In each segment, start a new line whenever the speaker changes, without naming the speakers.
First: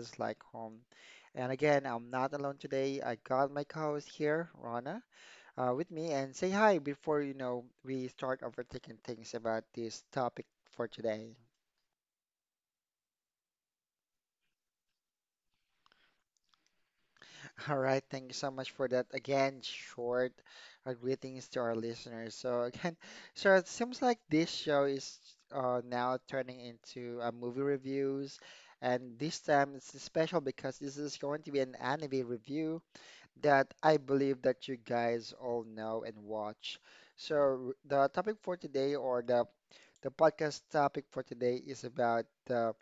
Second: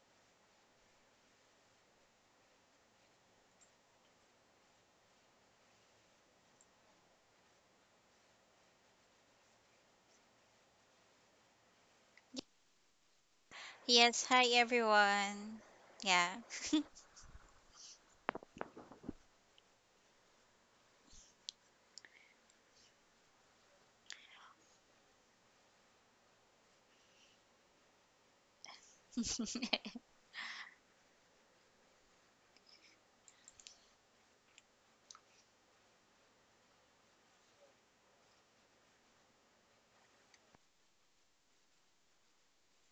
feels like home. And again, I'm not alone today. I got my co-host here, Rana, with me, and say hi before we start overthinking things about this topic for today.
Yes, hi everyone. Yeah.
All right, thank you so much for that. Again, short greetings to our listeners. So again, so it seems like this show is now turning into movie reviews, and this time it's special because this is going to be an anime review that I believe that you guys all know and watch. So the topic for today, or the podcast topic for today, is about the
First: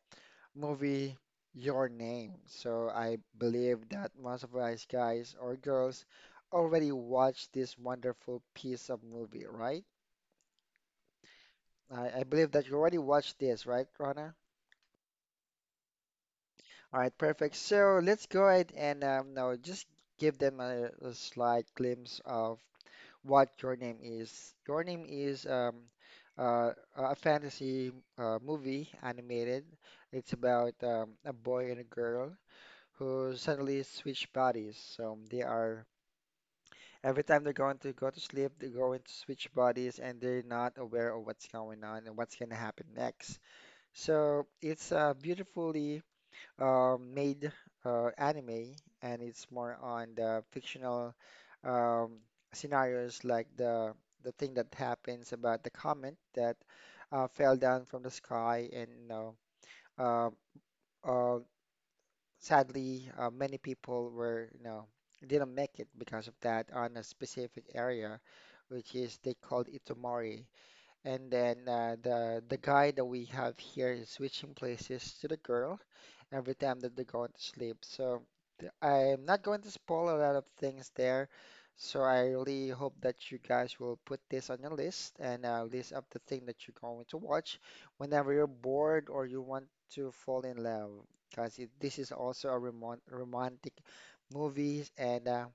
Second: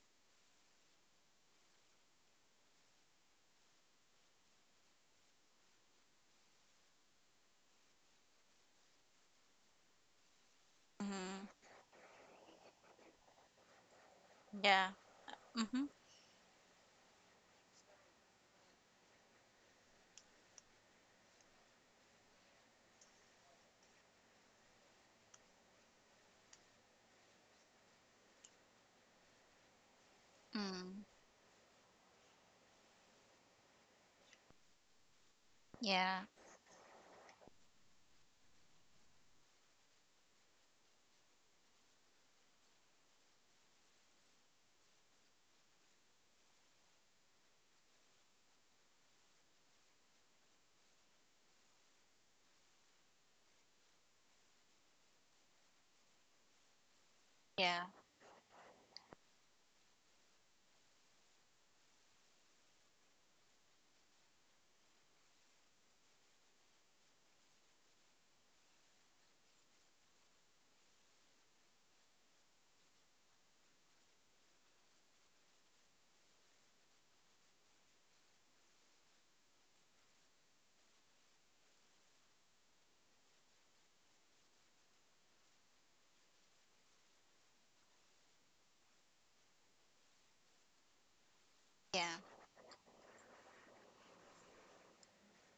movie Your Name. So I believe that most of us guys or girls already watched this wonderful piece of movie, right?
hmm
I believe that you already watched this, right, Rana?
Yeah. Mm-hmm.
All right, perfect. So let's go ahead and now just give them a slight glimpse of what Your Name is. Your Name is uh, a fantasy movie, animated. It's about
Mm.
a boy and a girl who suddenly switch bodies. So they are
Yeah.
every time they're going to go to sleep, they go into switch bodies and they're not aware of what's going on and what's going to happen next. So it's a beautifully made anime, and it's more on the fictional um, scenarios like the thing that happens about the comet that fell
Yeah.
down from the sky, and uh, uh, sadly, many people were, you know, didn't make it because of that on a specific area, which is they called Itomori. And then the guy that we have here is switching places to the girl every time that they are going to sleep. So I'm not going to spoil a lot of things there. So I really hope that you guys will put this on your list and list up the thing that you're going to watch whenever you're bored or you want to fall in love. Because this is
Yeah.
also a romantic movie, and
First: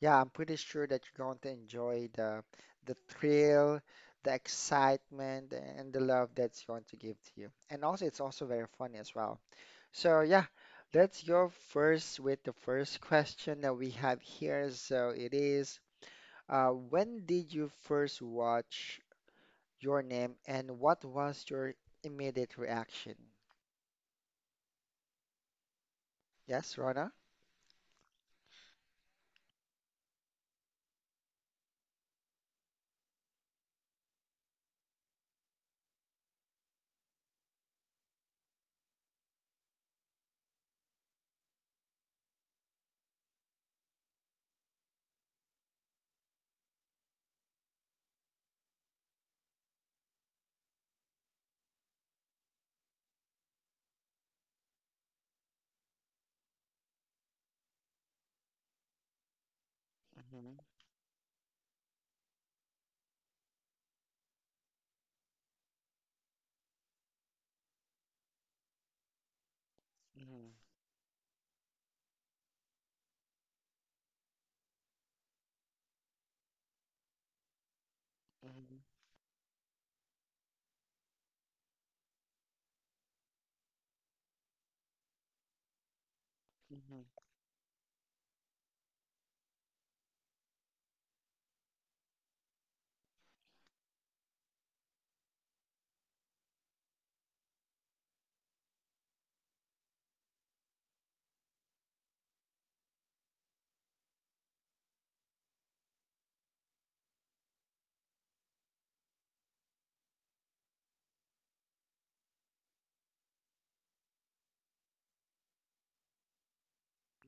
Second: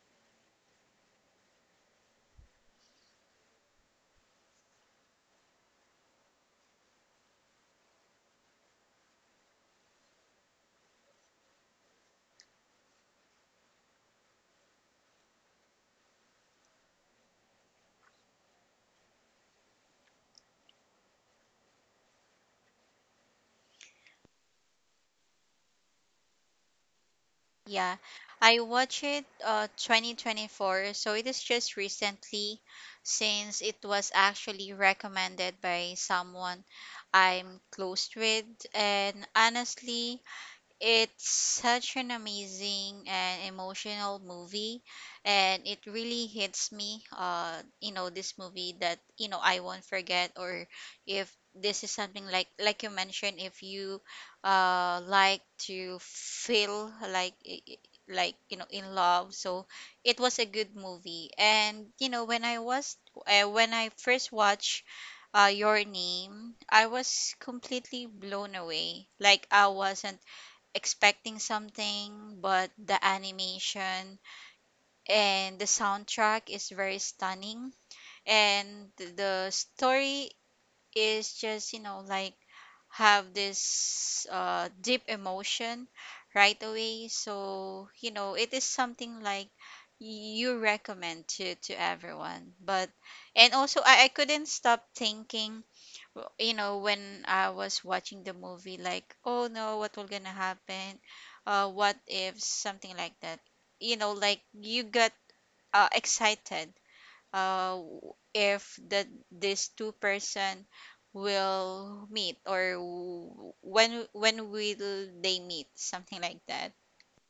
yeah, I'm pretty sure that you're going to enjoy the thrill, the excitement, and the love that's going to give to you. And also, it's also very funny as well. So yeah, let's go first with the first question that we have here. So it is, when did you first watch Your Name, and what was your immediate reaction? Yes, Rona?
Yeah. I watched it 2024, so it is just recently since it was actually recommended by someone I'm close with. And honestly, it's such an amazing and emotional movie, and it really hits me. You know, this movie that I won't forget. Or if this is something like you mentioned, if you like to feel like like in love, so it was a
Mm-hmm,
good movie. And you know, when I was when I first watched Your Name, I was completely blown away. Like I wasn't expecting something, but the animation and the soundtrack is very stunning.
mm-hmm,
And the story is just, you know, like have this deep emotion right away. So, it is something like you recommend to everyone. But and also I couldn't stop thinking you know when I was watching the movie, like, oh no, what will gonna happen, what if something like that, you know, like you got excited, if that this two-person will meet, or when will they meet, something like that.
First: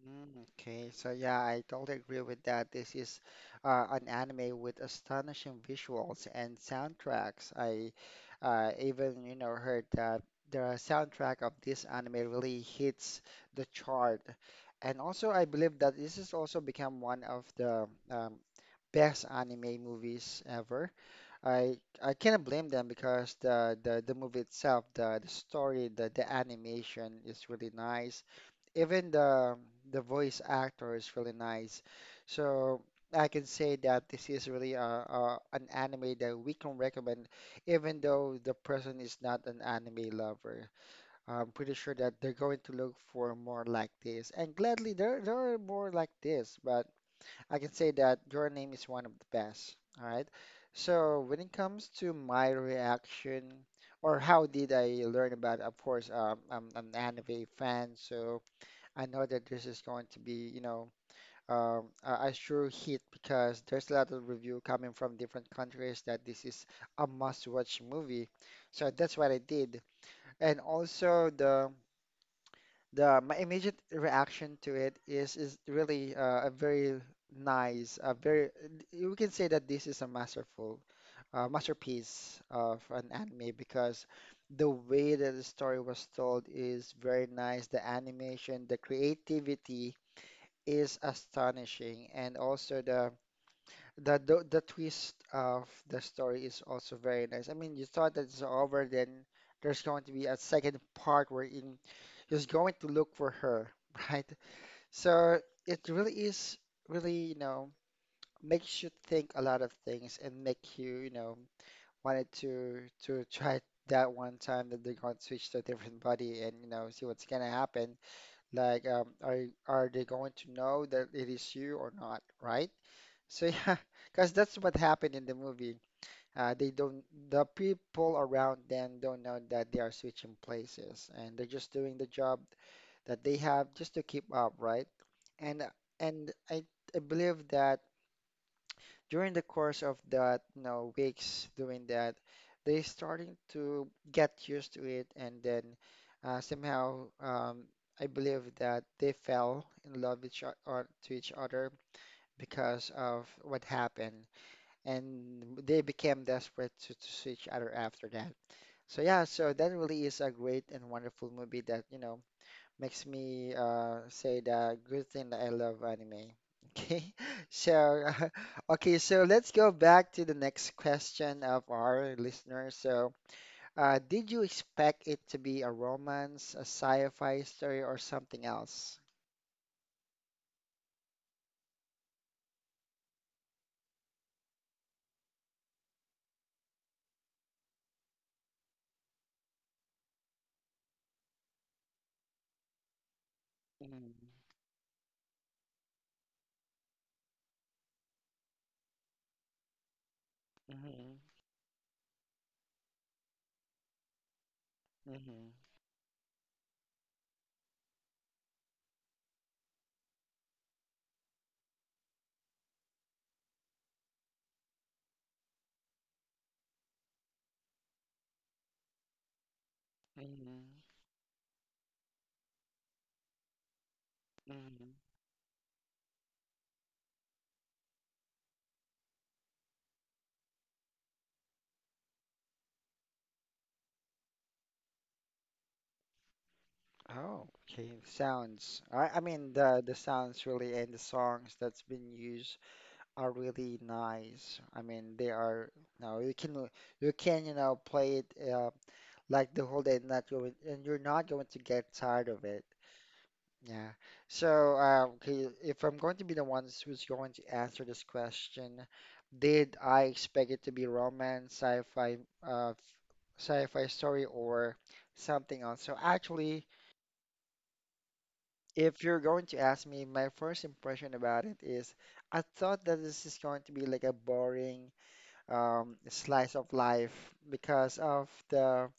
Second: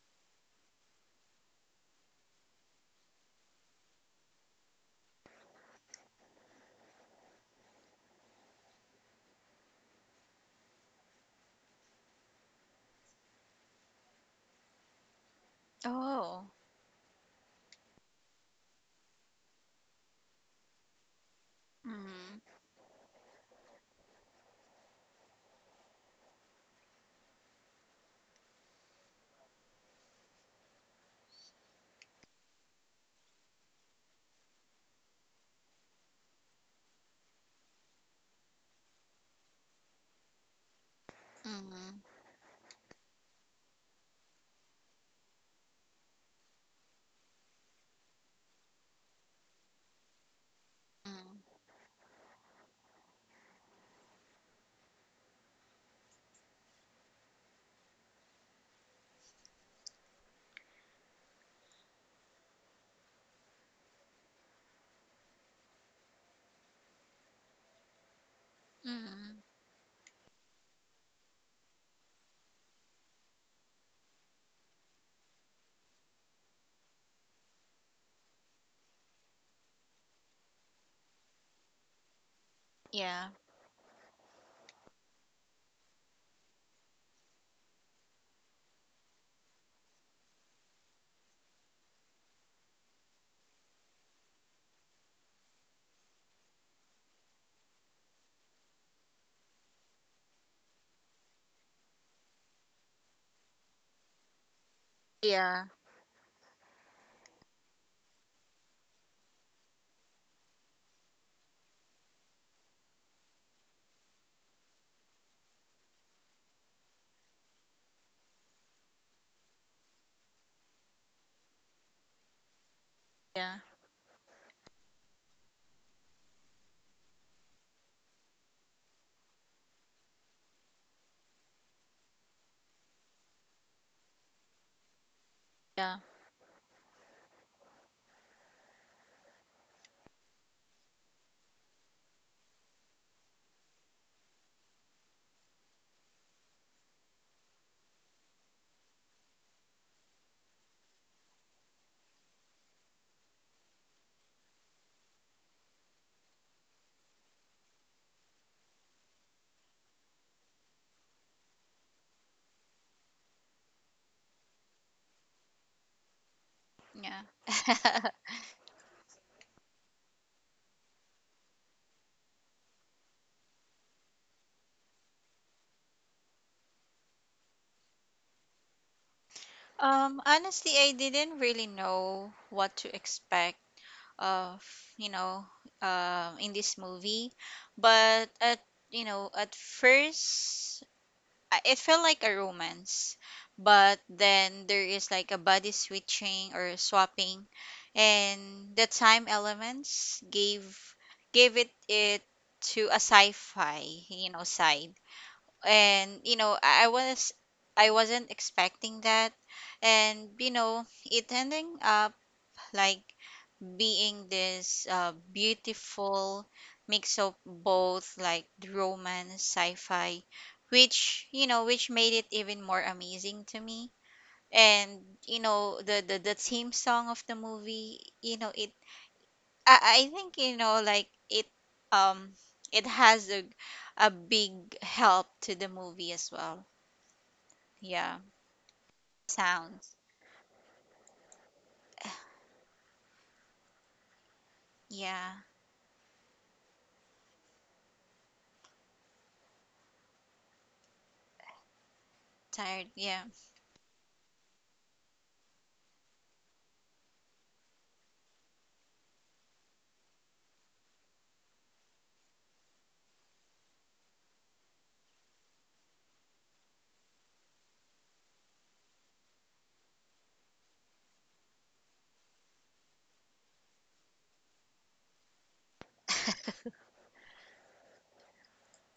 mm. Okay, so yeah, I totally agree with that. This is an anime with astonishing visuals and soundtracks. I even, you know, heard that the soundtrack of this anime really hits the chart. And also, I believe that this has
Oh
also become one of the best anime movies ever. I I cannot
mm-hmm,
blame them because the movie itself, the story, the animation is really nice, even the voice actor is really nice. So I can say that this is really a an anime that we can recommend, even though the person is not an anime lover. I'm pretty
mm-hmm,
sure that they're going to look for more like this, and gladly there are more like this. But I can say that Your Name is one of the best. All right. So when it comes to my reaction, or how did I learn about, of course, I'm an anime fan, so. I know that this is going to be, you know, a sure hit because there's a lot of review coming from different countries that this is a must-watch movie. So that's what I
mm-hmm.
did. And also the my immediate reaction to it is really a very nice, a very you can say that this is a masterful masterpiece of an
yeah
anime, because the way that the story was told is very nice. The animation, the creativity is astonishing, and also the twist of the story is also very nice. I mean, you thought that it's over, then there's going to be a second part wherein he's going to look for her, right? So
yeah
it really is really, you know, makes you think a lot of things and make you, you know, wanted to try that one time that they're going to switch to a different body and, you know, see what's gonna happen. Like, are they going to know that it is you or not, right? So
yeah
yeah, because that's what happened in the movie. Uh, they don't, the people around them don't know that they are switching places, and they're just doing the job that they have just to keep up, right? And
yeah
and I, I believe that during the course of that, you know, weeks doing that, they starting to get used to it, and then somehow I believe that they fell in love with each o- or to each other because of what happened, and they became desperate to see each other after that. So yeah, so that really is a great and wonderful movie that, you know, makes me say that good thing that I love anime. Okay, so
yeah
okay, so let's go back to the next question of our listener. So, did you expect it to be a romance, a sci-fi story, or something else?
Honestly, I didn't really know what to expect of, you know, in this movie, but at, you know, at first, it felt like a romance, but
Mm-hmm.
then there is like a body switching or swapping, and the time elements gave
Hmm.
gave it it to a sci-fi, you know, side.
Hmm.
And you know, I wasn't expecting that. And you know, it ending up like being this beautiful mix of both, like romance sci-fi, which you know, which made it even more amazing to me.
Hmm.
And you know, the the theme song of the movie, you know it, I think, you know, like it um it has a big help to the movie as well.
Oh, okay.
Yeah
Sounds. I mean the
Sounds.
sounds really, and the songs that's been used are really nice. I mean, they
Yeah.
are No, you can play it uh, like the whole day, not going, and you're not going to get tired of it.
Tired. Yeah.
Yeah. So, okay, if I'm going to be the one who's going to answer this question, did I expect it to be romance, uh, sci-fi story, or something else? So actually, if you're going to ask me, my first impression about it is I thought that this is going to be like a boring slice of life because of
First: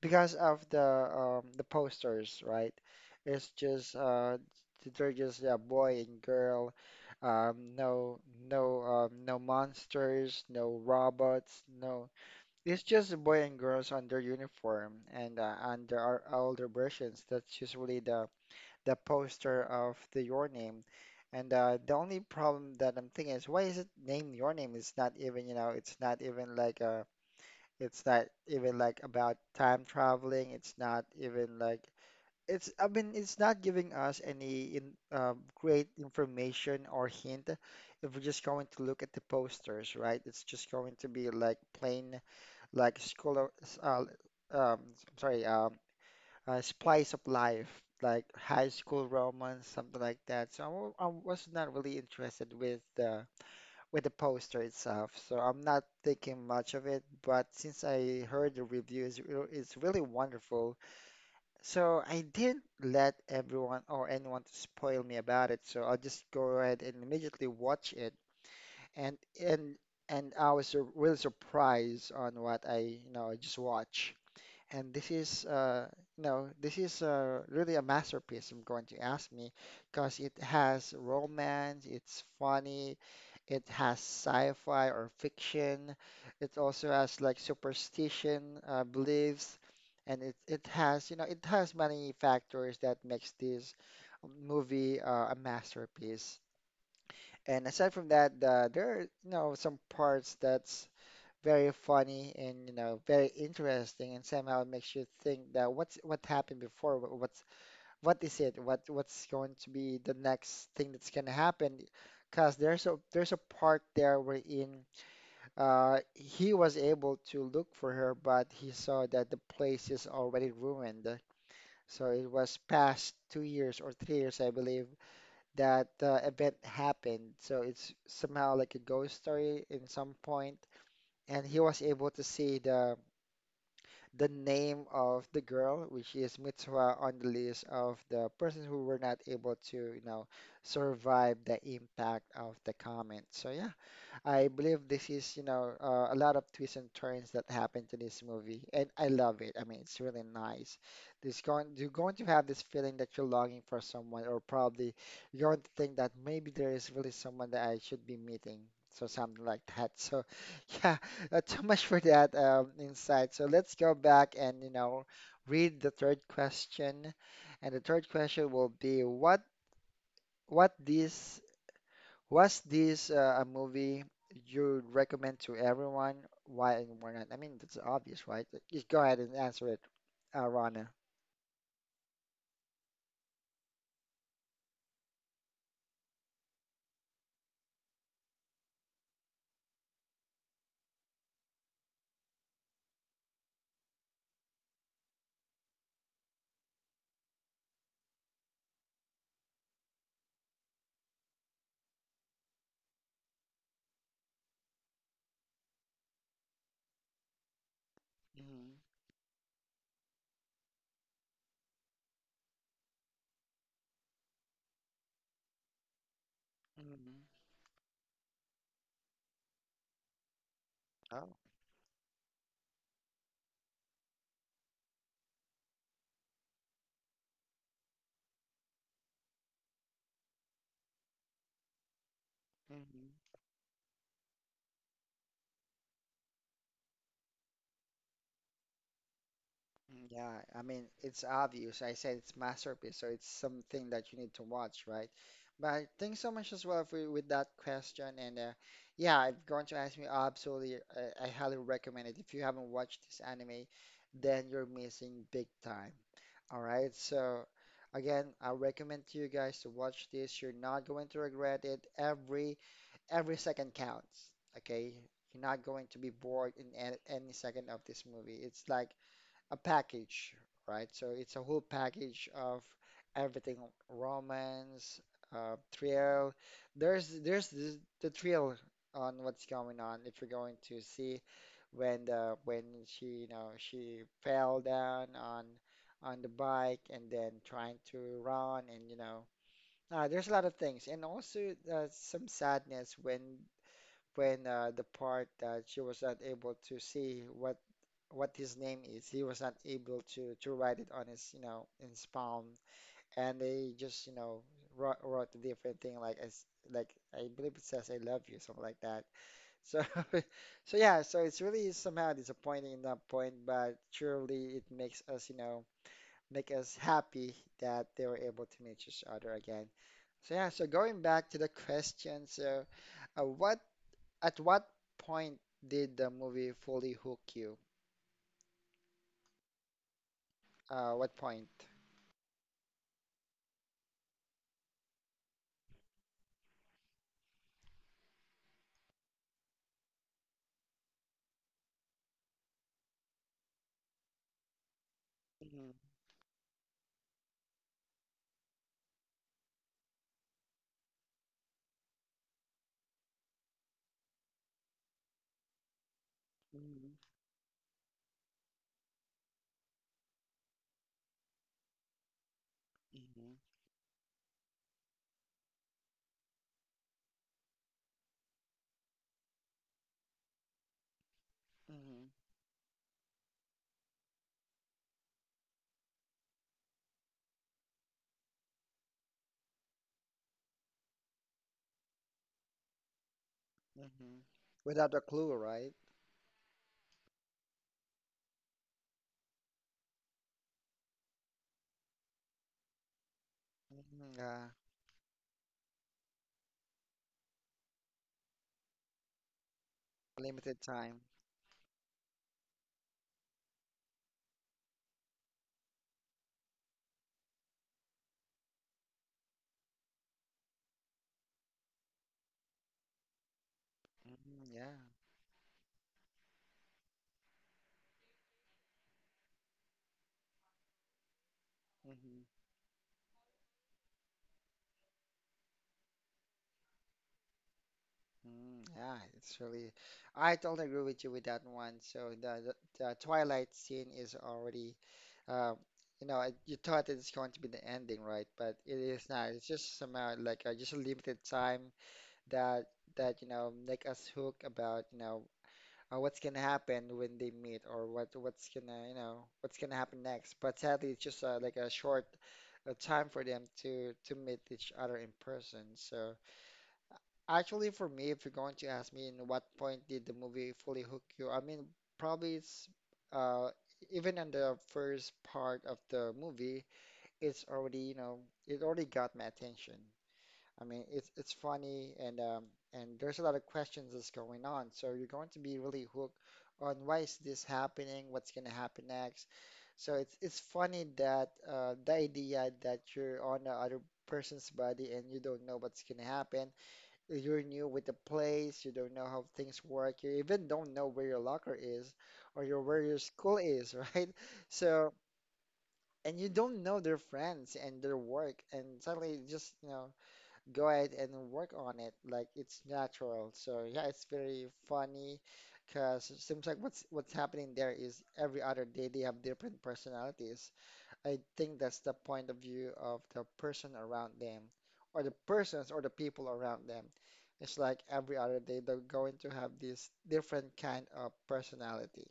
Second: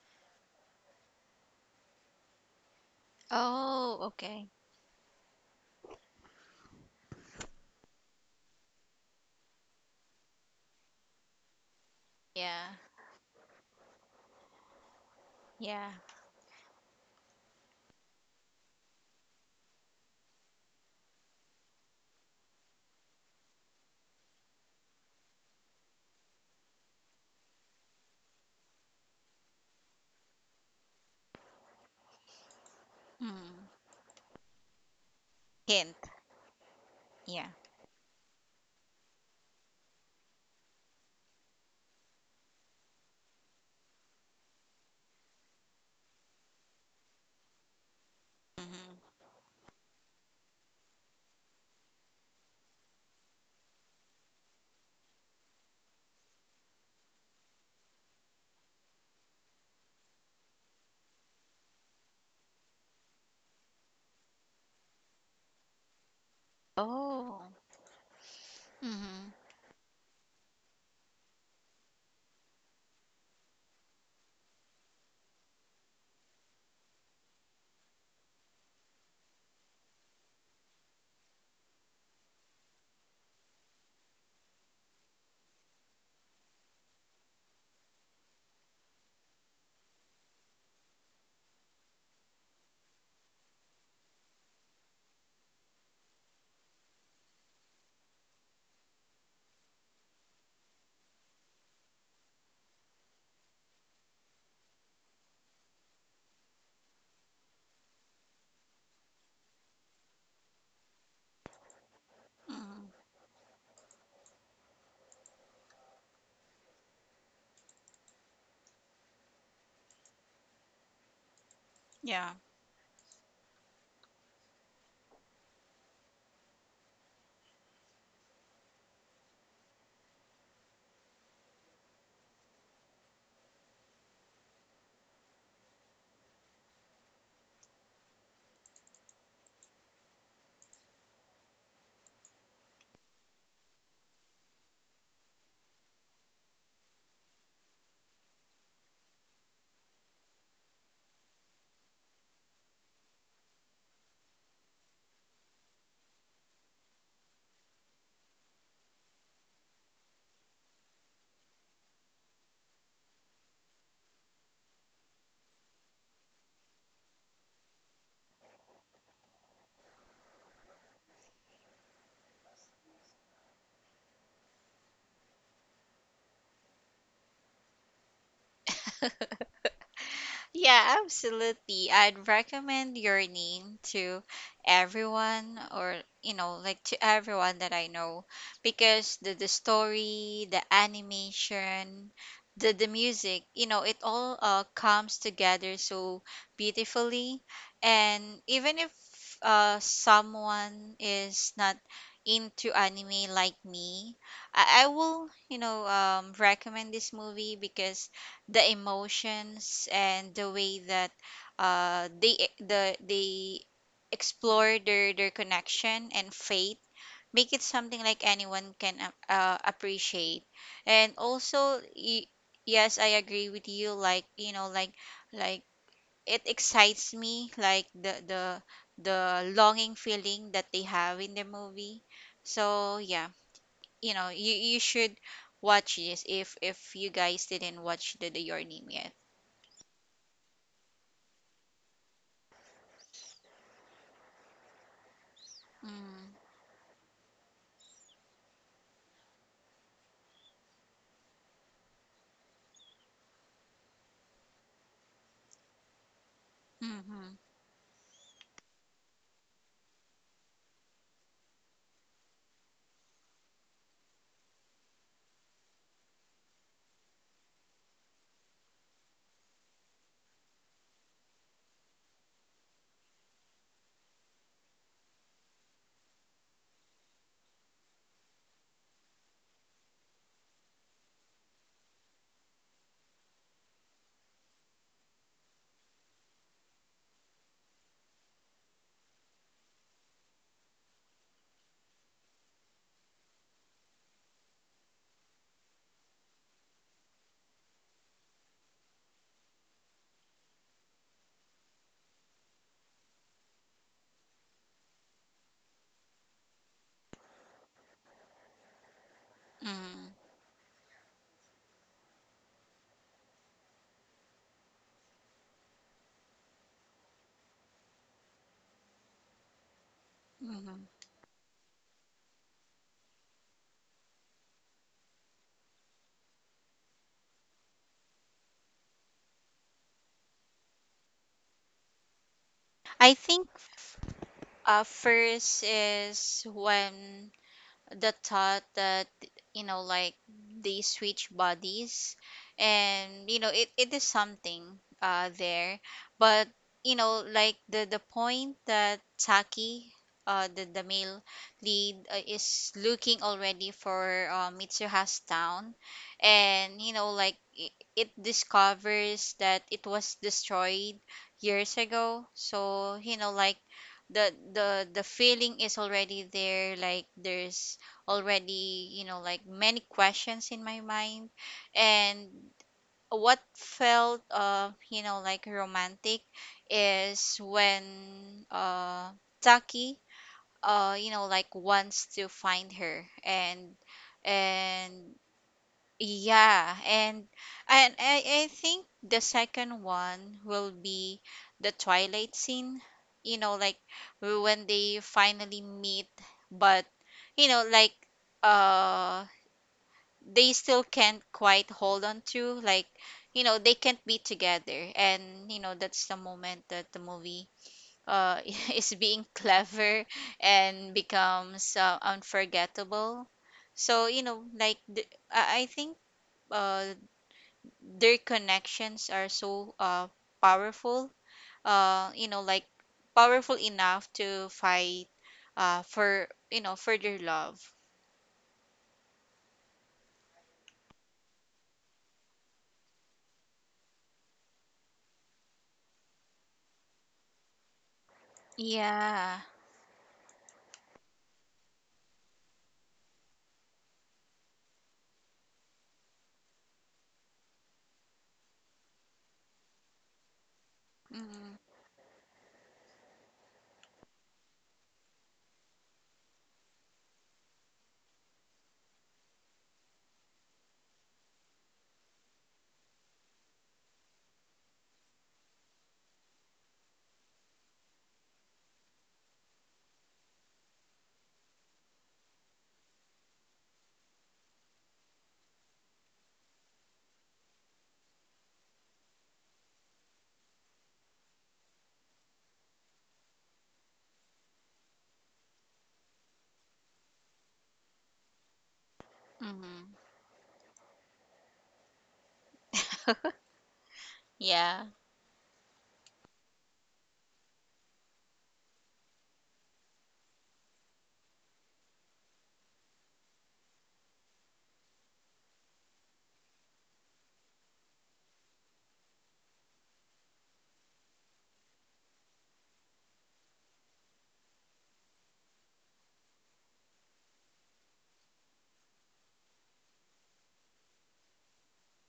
because of the the posters, right? It's just
Oh, okay.
they're just a boy and girl, um, no no monsters, no robots, no.
Yeah.
It's just a boy and girls on their uniform and on
Yeah.
their older versions. That's usually the poster of the Your Name. And the only problem that I'm thinking is why is it named Your Name? It's not even, you know, it's not even it's not even like about time traveling. It's not even like it's I mean it's not
Mm.
giving us any great
Hint.
information or
Yeah.
hint if we're just going to look at the posters, right? It's just going to be like plain like school uh, um, I'm sorry, splice of life, like high school
hmm
romance, something like that. So I was not really interested with the poster itself. So I'm not thinking much of it. But since I heard the reviews, it's really wonderful. So I didn't let everyone or anyone to spoil me about it. So I'll just go ahead and
Oh.
immediately watch it. And
hmm
and and I was really surprised on what I you know I just watched. And this is, this is really a masterpiece, I'm going to ask me, because it has romance, it's funny, it has sci-fi or fiction, it also has like superstition, beliefs, and it has, you know, it has many factors that makes this movie a masterpiece. And aside from that, there are, you know, some parts that's very funny, and you know very interesting, and somehow makes you think that what happened before wh- what's what is it what what's going to be the next thing that's going to happen, because there's
hmm
a part there wherein he was able to look for her, but he saw that the place is already ruined. So it
Yeah.
was past 2 years or 3 years, I believe, that event happened, so it's somehow like a ghost story in some point, and he was able to see the name of the girl, which is Mitsuha, on the list of the persons who were not able to, you know, survive the impact of the comment. So yeah. I believe this is, you know, a lot of twists and turns that happen to this movie, and I love it. I mean, it's really nice. This going You're going to have this feeling that you're longing for someone, or probably you're going to think that maybe there is really someone that I should be meeting, so something like that. So, yeah, too much for that insight. So let's go back and read the third question, and the third question will be what this was this a movie you'd recommend to everyone? Why and why not? I mean, that's obvious, right? Just go ahead and answer it, Rana.
Yeah, absolutely. I'd recommend Your Name to everyone, or you know, like to everyone that I know, because the story, the animation, the music, you know, it all comes together so beautifully. And even if someone is not into anime like me, I will, you know, recommend this movie because the
Mm-hmm.
emotions and the way that they explore their connection and faith
Mm-hmm.
make it something like anyone can appreciate. and
Oh.
also y- yes, I agree with you, like you know, like like it excites me, like the the longing feeling that they have in the movie. So
Mm-hmm.
yeah, you know, you should watch this if you guys didn't watch the Your Name yet.
Mm, yeah, I mean, it's obvious. I said it's masterpiece, so it's something that you need to watch, right? But thanks so
Mm,
much as well for with that question. And yeah, if you're going to ask me, absolutely, I highly recommend it. If you haven't watched this anime, then you're missing big time. All right,
mhm,
so again, I recommend to you guys to watch this. You're not going to regret it. Every second counts. Okay, you're not going to be bored in any second of this movie. It's like a package, right? So it's a whole package of everything, romance, thrill. There's the thrill on what's going on if you're going to see when the when she she fell down on the bike and then trying to run and there's a lot of things and also some sadness when the part that she was not able to see what his name is. He was not able to write it on in his palm, and they just, wrote a different thing, like I believe it says "I love you," something like that. So,
mm,
so yeah, so it's really somehow disappointing in that point, but surely it makes us, make us happy that they were able to meet each other again. So yeah, so
mhm.
going back to the question, so what at what point did the movie fully hook you? What point?
I think first is when the thought that, you know, like they switch bodies, and you know it, it is something there. But you know, like the point that Saki, the male lead, is looking already for Mitsuha's town, and you
Mhm.
know, like it discovers that it was destroyed years ago. So you know,
Mhm.
like the the feeling is already there. Like there's already, you know, like many questions in my mind.
Mhm.
And what felt, you know, like romantic is when Taki, you know, like wants to find her. and
Mhm. Without a
and
clue, right?
yeah, and I think the second one will be the twilight scene, you know, like
Mhm. Yeah.
when they finally meet. But you know, like uh they
Limited
still
time.
can't quite hold on to, like, you know, they can't be together. And you know, that's the moment that the movie uh is being clever and becomes unforgettable. So you
Mhm.
know,
Yeah.
like I think uh their connections are so powerful,
Mhm.
you know, like powerful enough to fight for, you know, for their love.
Mm, yeah, it's really. I totally agree with you with that one. So the Twilight scene is already, uh, you thought it's going to be the ending, right? But it is not.
Yeah
It's just somehow like just a limited time that that make us hook about what's gonna happen when they meet or what's gonna what's gonna happen next. But sadly, it's just like a
mm-hmm.
short time for them to meet each other in person. So actually, for me, if you're going to ask me in what point did the movie fully hook you, I mean probably it's uh even in the first part of the movie, it's already you know it already got my attention. I mean, it's funny and there's a lot of questions that's going on. So you're going to be really hooked on why is this happening? What's going to happen next? So it's funny that the idea that you're on the other person's body and you don't know what's going to happen. You're new with the place. You don't know how things work.
Mm-hmm.
You even don't know where your locker is or your school is, right?
yeah
So and you don't know their friends and their work and suddenly just go ahead and work on it. Like it's natural. So yeah, it's very funny because it seems like what's happening there is every other day they have different personalities. I think that's the point of view of the person around them, or the persons or the people around them. It's like every other day they're going to have this different kind of personality.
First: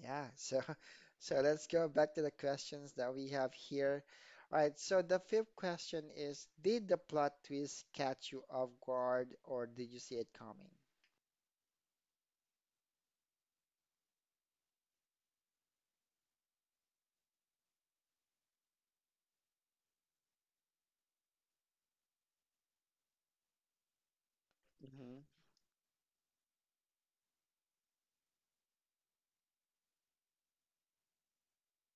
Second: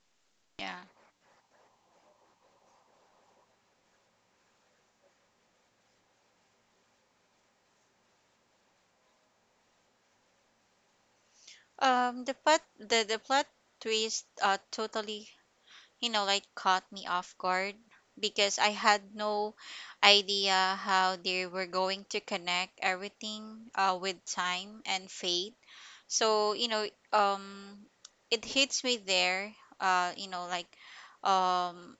Yeah, so.
yeah
So let's go back to the questions that we have here. All right, so the fifth question is, did the plot twist catch you off guard or did you see it coming?
The plot, the plot twist, totally, you know, like caught me off guard, because I had no idea how they were going to connect everything, with time and
Mm-hmm.
fate. So, you know, it hits me there, uh, you know, like, um,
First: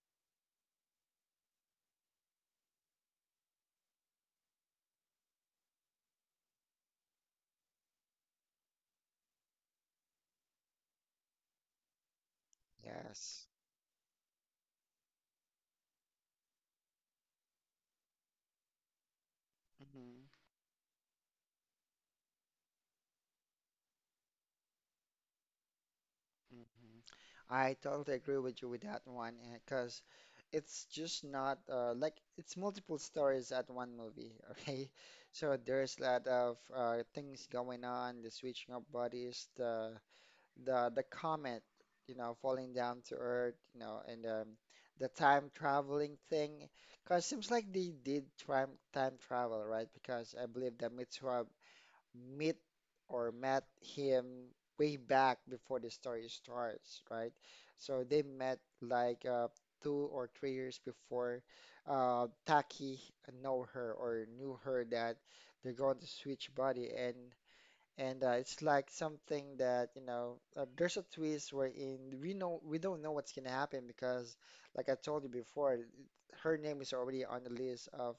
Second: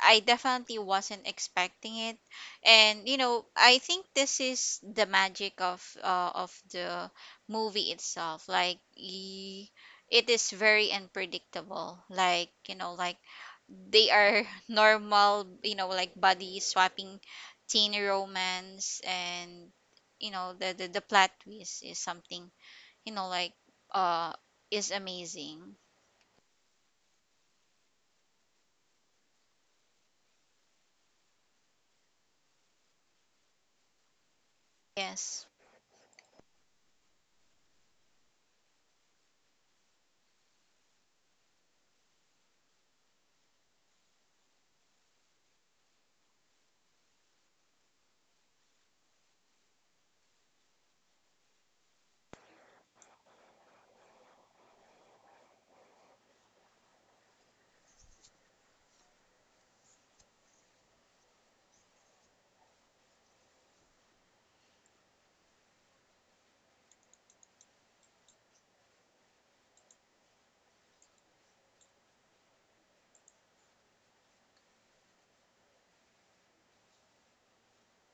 I definitely wasn't expecting it. And you know, I think this is the magic of the movie itself. It is very unpredictable. Like, you know, like
Yes.
they are normal, you know, like body swapping teen romance. And
Mm-hmm.
you know, the the plot twist is something, you know, like uh is amazing.
Mm-hmm. I totally agree with you with that one because it's just not like it's multiple stories at one movie, okay?
Yes.
So there's a lot of things going on, the switching of bodies, the comet, you know, falling down to Earth, and the time traveling thing. Because seems like they did time travel, right? Because I believe that Mitsuha meet or met him way back before the story starts, right? So they met like 2 or 3 years before Taki know her or knew her that they're going to switch body and it's like something that there's a twist wherein we don't know what's gonna happen because like I told you before, her name is already on the list of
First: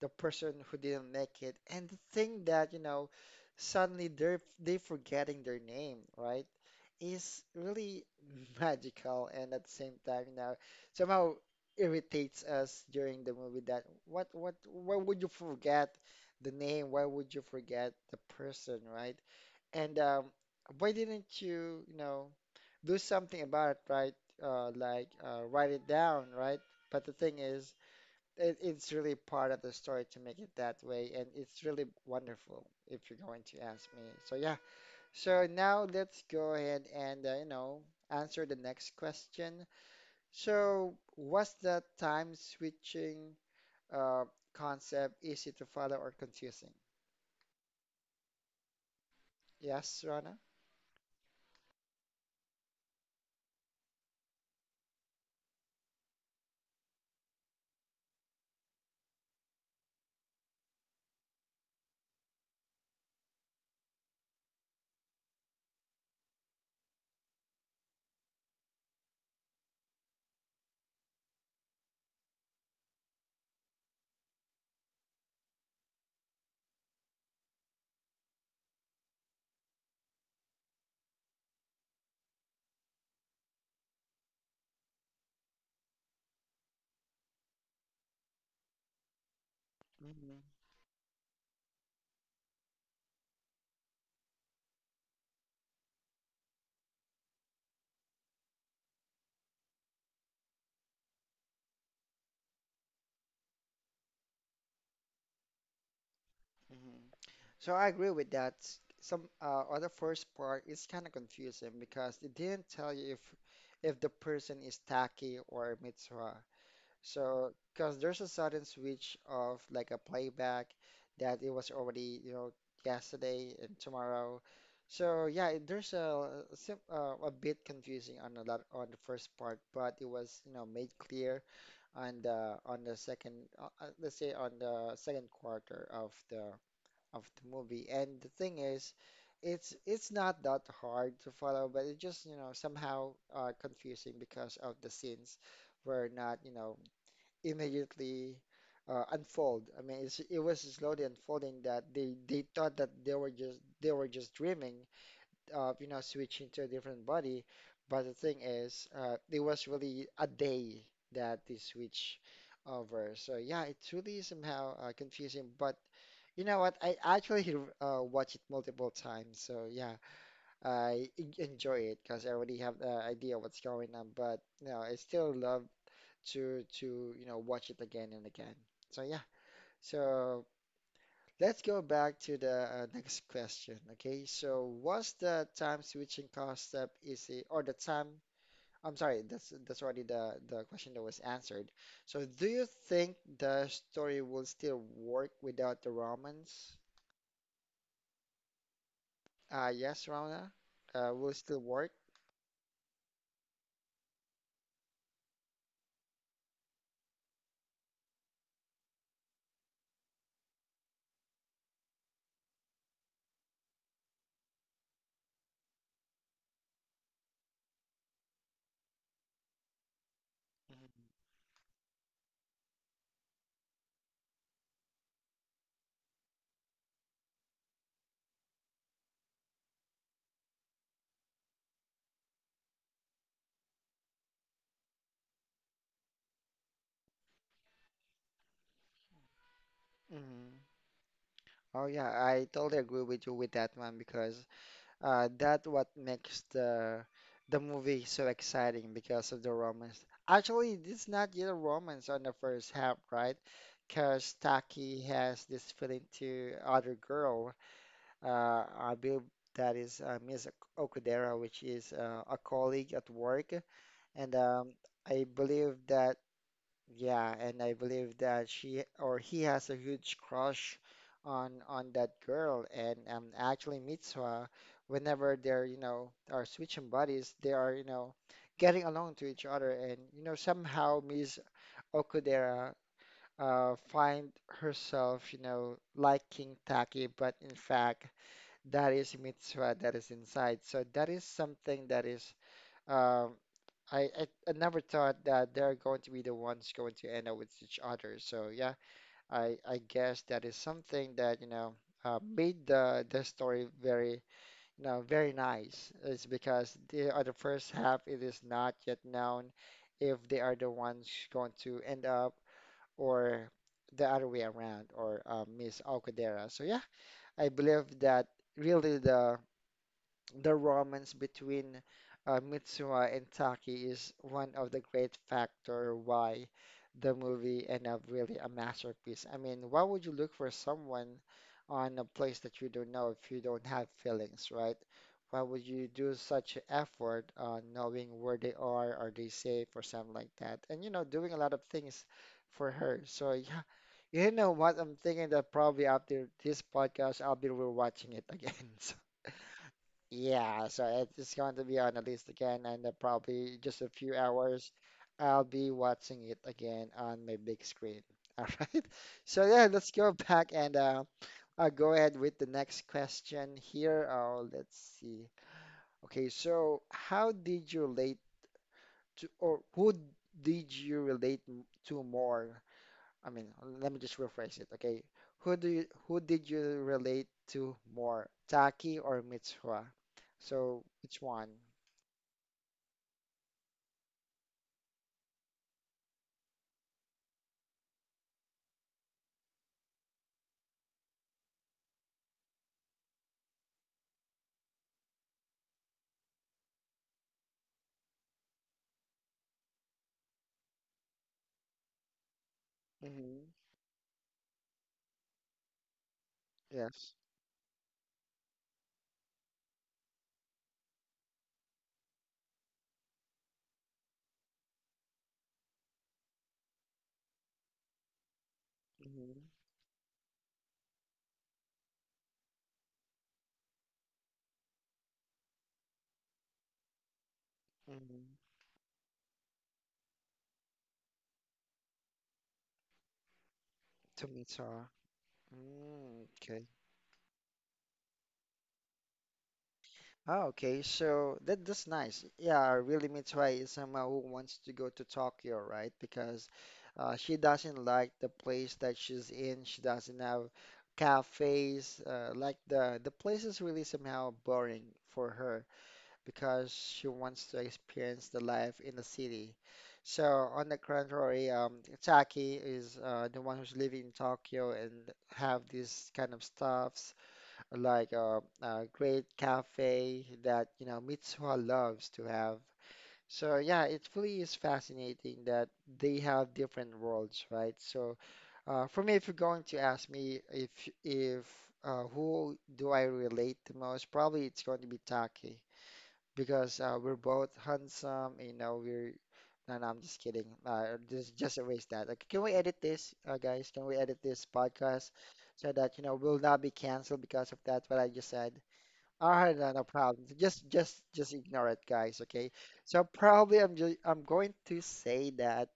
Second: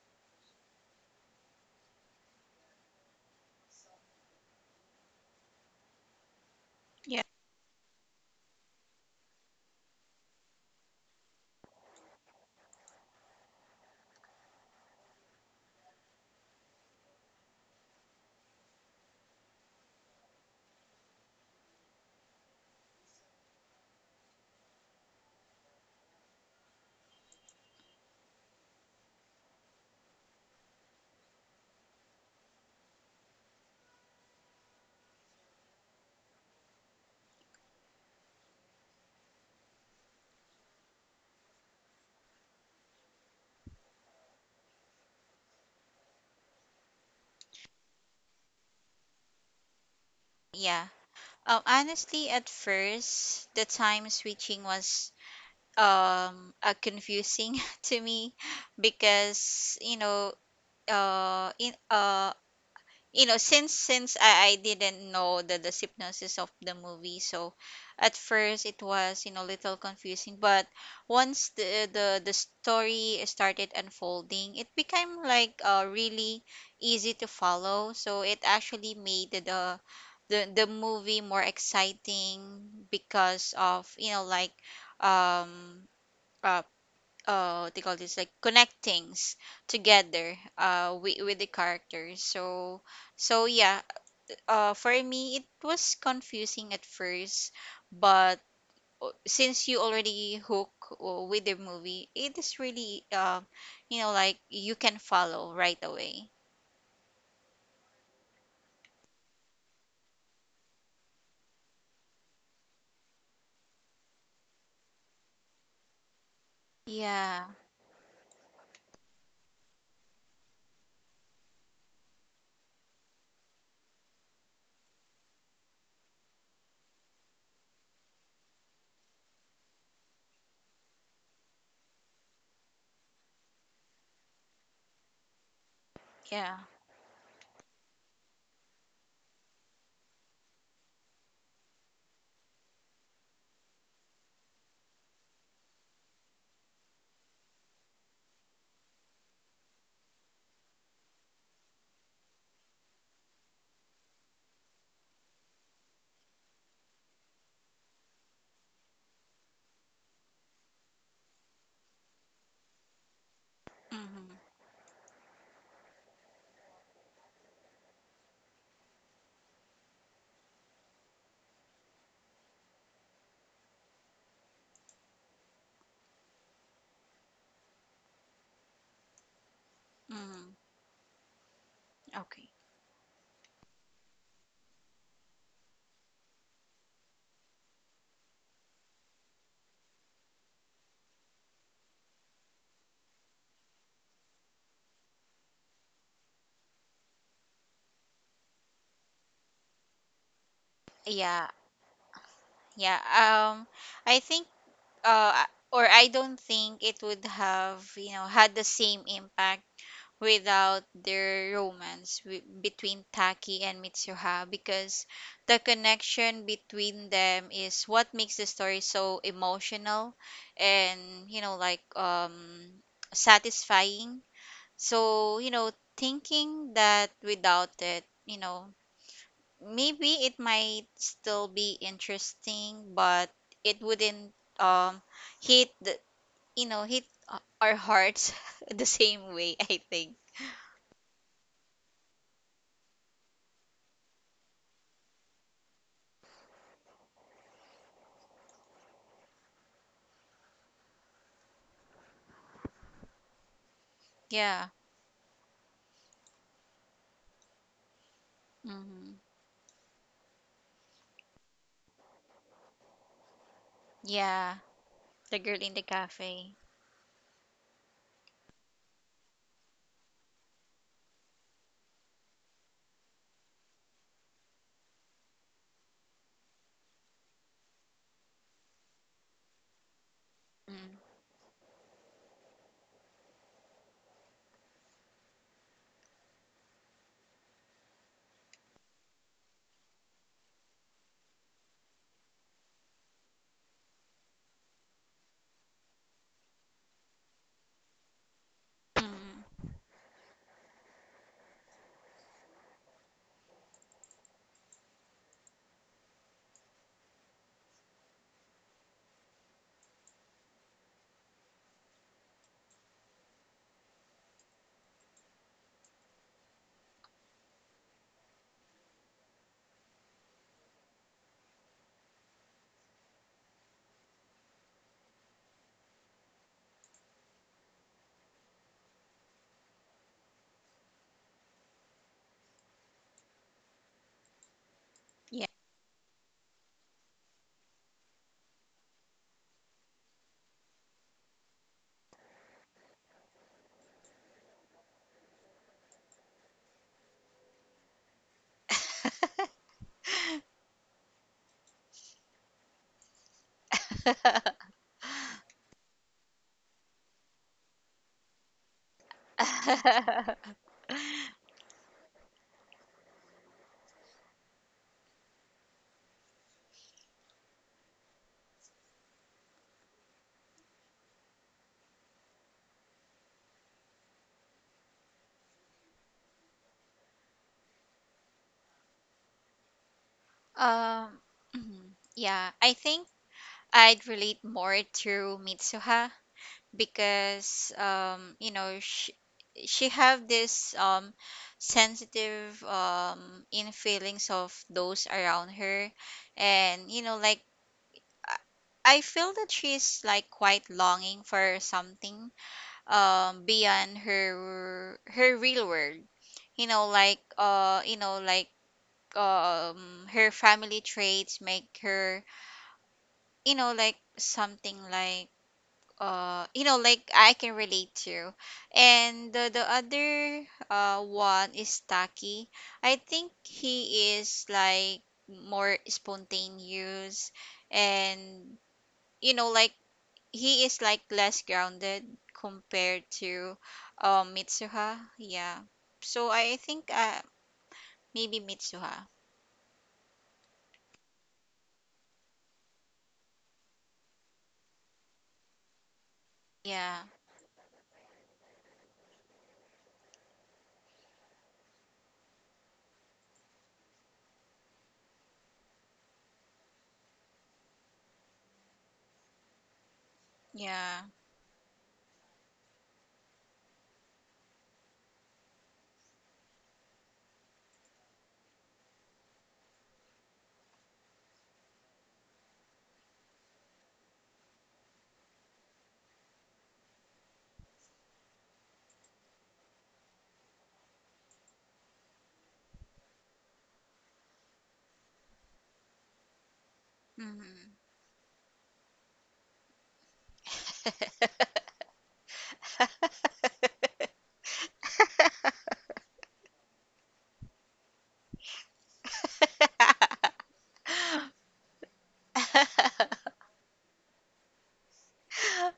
the person who didn't make it, and the thing that suddenly they forgetting their name, right,
Yeah.
is really magical, and at the same time you know somehow irritates us during the movie. That what Why would you forget the name? Why would you forget the person, right? And why didn't you, you know, do something about it, right? Like write it down, right? But the thing is, it, it's really part of the story to make it that way, and it's really wonderful if you're going to ask me. So yeah. So now let's go ahead and answer the next question. So was the time switching uh, concept easy to follow or confusing? Yes, Rana?
Yeah. Honestly, at first, the time switching was confusing to me, because you know, in you know, since I didn't know the synopsis of the movie. So at first it was, you know, little confusing. But once the story started unfolding, it became like really easy to follow. So it actually made the movie more exciting because of, you know, like um uh, they call this like connect things together, with the characters. So so yeah, for me it was confusing at first, but since you already hook with the movie, it is really, you know, like you can follow right away.
Mhm. So I agree with that. Some other first part is kind of confusing because they didn't tell you if the person is Taki or Mitzvah.
Yeah
So because there's a sudden switch of like a playback that it was already, you know, yesterday and tomorrow. So yeah, there's a bit confusing on a lot on the first part, but it was, you know, made clear on the second quarter
yeah
of the movie. And the thing is, it's not that hard to follow, but it's just, you know, somehow confusing because of the scenes were not, immediately unfold. I mean, it's, it was slowly unfolding that they thought that they were just dreaming, you know, switching to a different body. But the thing is, it was really a day that they switch over. So yeah, it really
mm-hmm,
somehow confusing. But you know what? I actually watch it multiple times. So yeah, I enjoy it because I already have the idea what's going on. But you know, I still love to watch it again and again. So yeah. So
mm-hmm.
let's go back to
okay
the next question. Okay, so what's the time switching cost step is it, or the time? I'm sorry, that's already the question that was answered. So do you think the story will still work without the Romans? Yes, Rona, will
yeah
still work.
yeah I think uh or I don't think it would have, you know, had the same impact without their romance, between Taki and Mitsuha, because the connection between them is what makes the story so emotional and,
Mhm.
you know, like satisfying. So you know, thinking that without it, you know, maybe it might still be interesting, but it wouldn't um hit the you know, hit our hearts the same way, I think.
Mhm. Oh yeah, I totally agree with you with that one because that what makes the movie so exciting because of the romance. Actually, it's not yet a romance on the first half, right? Because
Yeah
Taki has this feeling to other girl. I
hmm
believe that is Miss Okudera, which is a colleague at work, and
Yeah,
I
the girl in
believe
the
that,
cafe.
yeah, and I believe that she or he has a huge crush on that girl. And actually, Mitsuha, whenever they're you know are switching bodies, they are getting along to each other. And somehow
Mm.
Miss Okudera find herself liking Taki, but in fact that is Mitsuha that is inside. So that is something that is. um I never thought that they're going to be the ones going to end up with each other. So yeah,
Hmm.
I guess that is something that made the story very, very nice. It's because the other first half, it is not yet known if they are the ones going to end up or the other way around or Miss Okudera. So yeah, I believe that really the romance between Mitsuha and Taki is one of the great factor why the movie end up really a masterpiece. I mean, why would you look for someone on a place that you don't know if you don't have feelings, right? Why
Yeah.
would you do such a effort on knowing where they are they safe, or something like that? And you know, doing a lot of things for her. So yeah, you know what? I'm thinking that probably after this podcast, I'll be rewatching it again. Yeah, so it's going to be on the list again, and probably just a few hours, I'll be watching it again on my big screen. All right. So yeah, let's go back and uh, I'll go ahead with the next question here. Oh, let's see. Okay, so how did you relate to, or who did you relate to more? I mean, let me just rephrase it. Okay, who did you relate to more, Taki or Mitsuha? So which
Um,
one?
mhm. Yeah, I think I'd relate more to Mitsuha because, you know, she have this sensitive in feelings of those around her. And you know, like I feel that she's like quite longing for something
Mm-hmm.
beyond her real world, you know,
Yes.
like you know, like her family traits make her, you know, like something like you know, like I can relate to. And
Mm-hmm.
the other one is Taki. I think he is like more spontaneous
Mm-hmm.
and, you know, like he is like less grounded compared to
Tomita.
Mitsuha. Yeah. So
Mm,
I
okay.
think maybe Mitsuha.
Oh, okay. So that's nice. Yeah, really, Mitsui is someone who wants to go to Tokyo, right? Because
Yeah.
uh, she doesn't like the place that she's in. She doesn't have cafes. Like the place is really somehow boring for her, because she wants to experience the life in the city. So on the
Yeah.
contrary, Taki is the one who's living in Tokyo and have these kind of stuffs like a great cafe that Mitsuha loves to have. So yeah, it really is fascinating that they have different worlds, right? So for me, if you're going to ask me if who do I relate the most, probably it's going to be Taki because we're both
hmm
handsome. You know, we're, no, no, I'm just kidding. Just erase that. Like, can we edit this, guys? Can we edit this podcast so that we'll not be canceled because of that? What I just said. All right, no, no problem. Just ignore it, guys. Okay. So probably I'm going to say that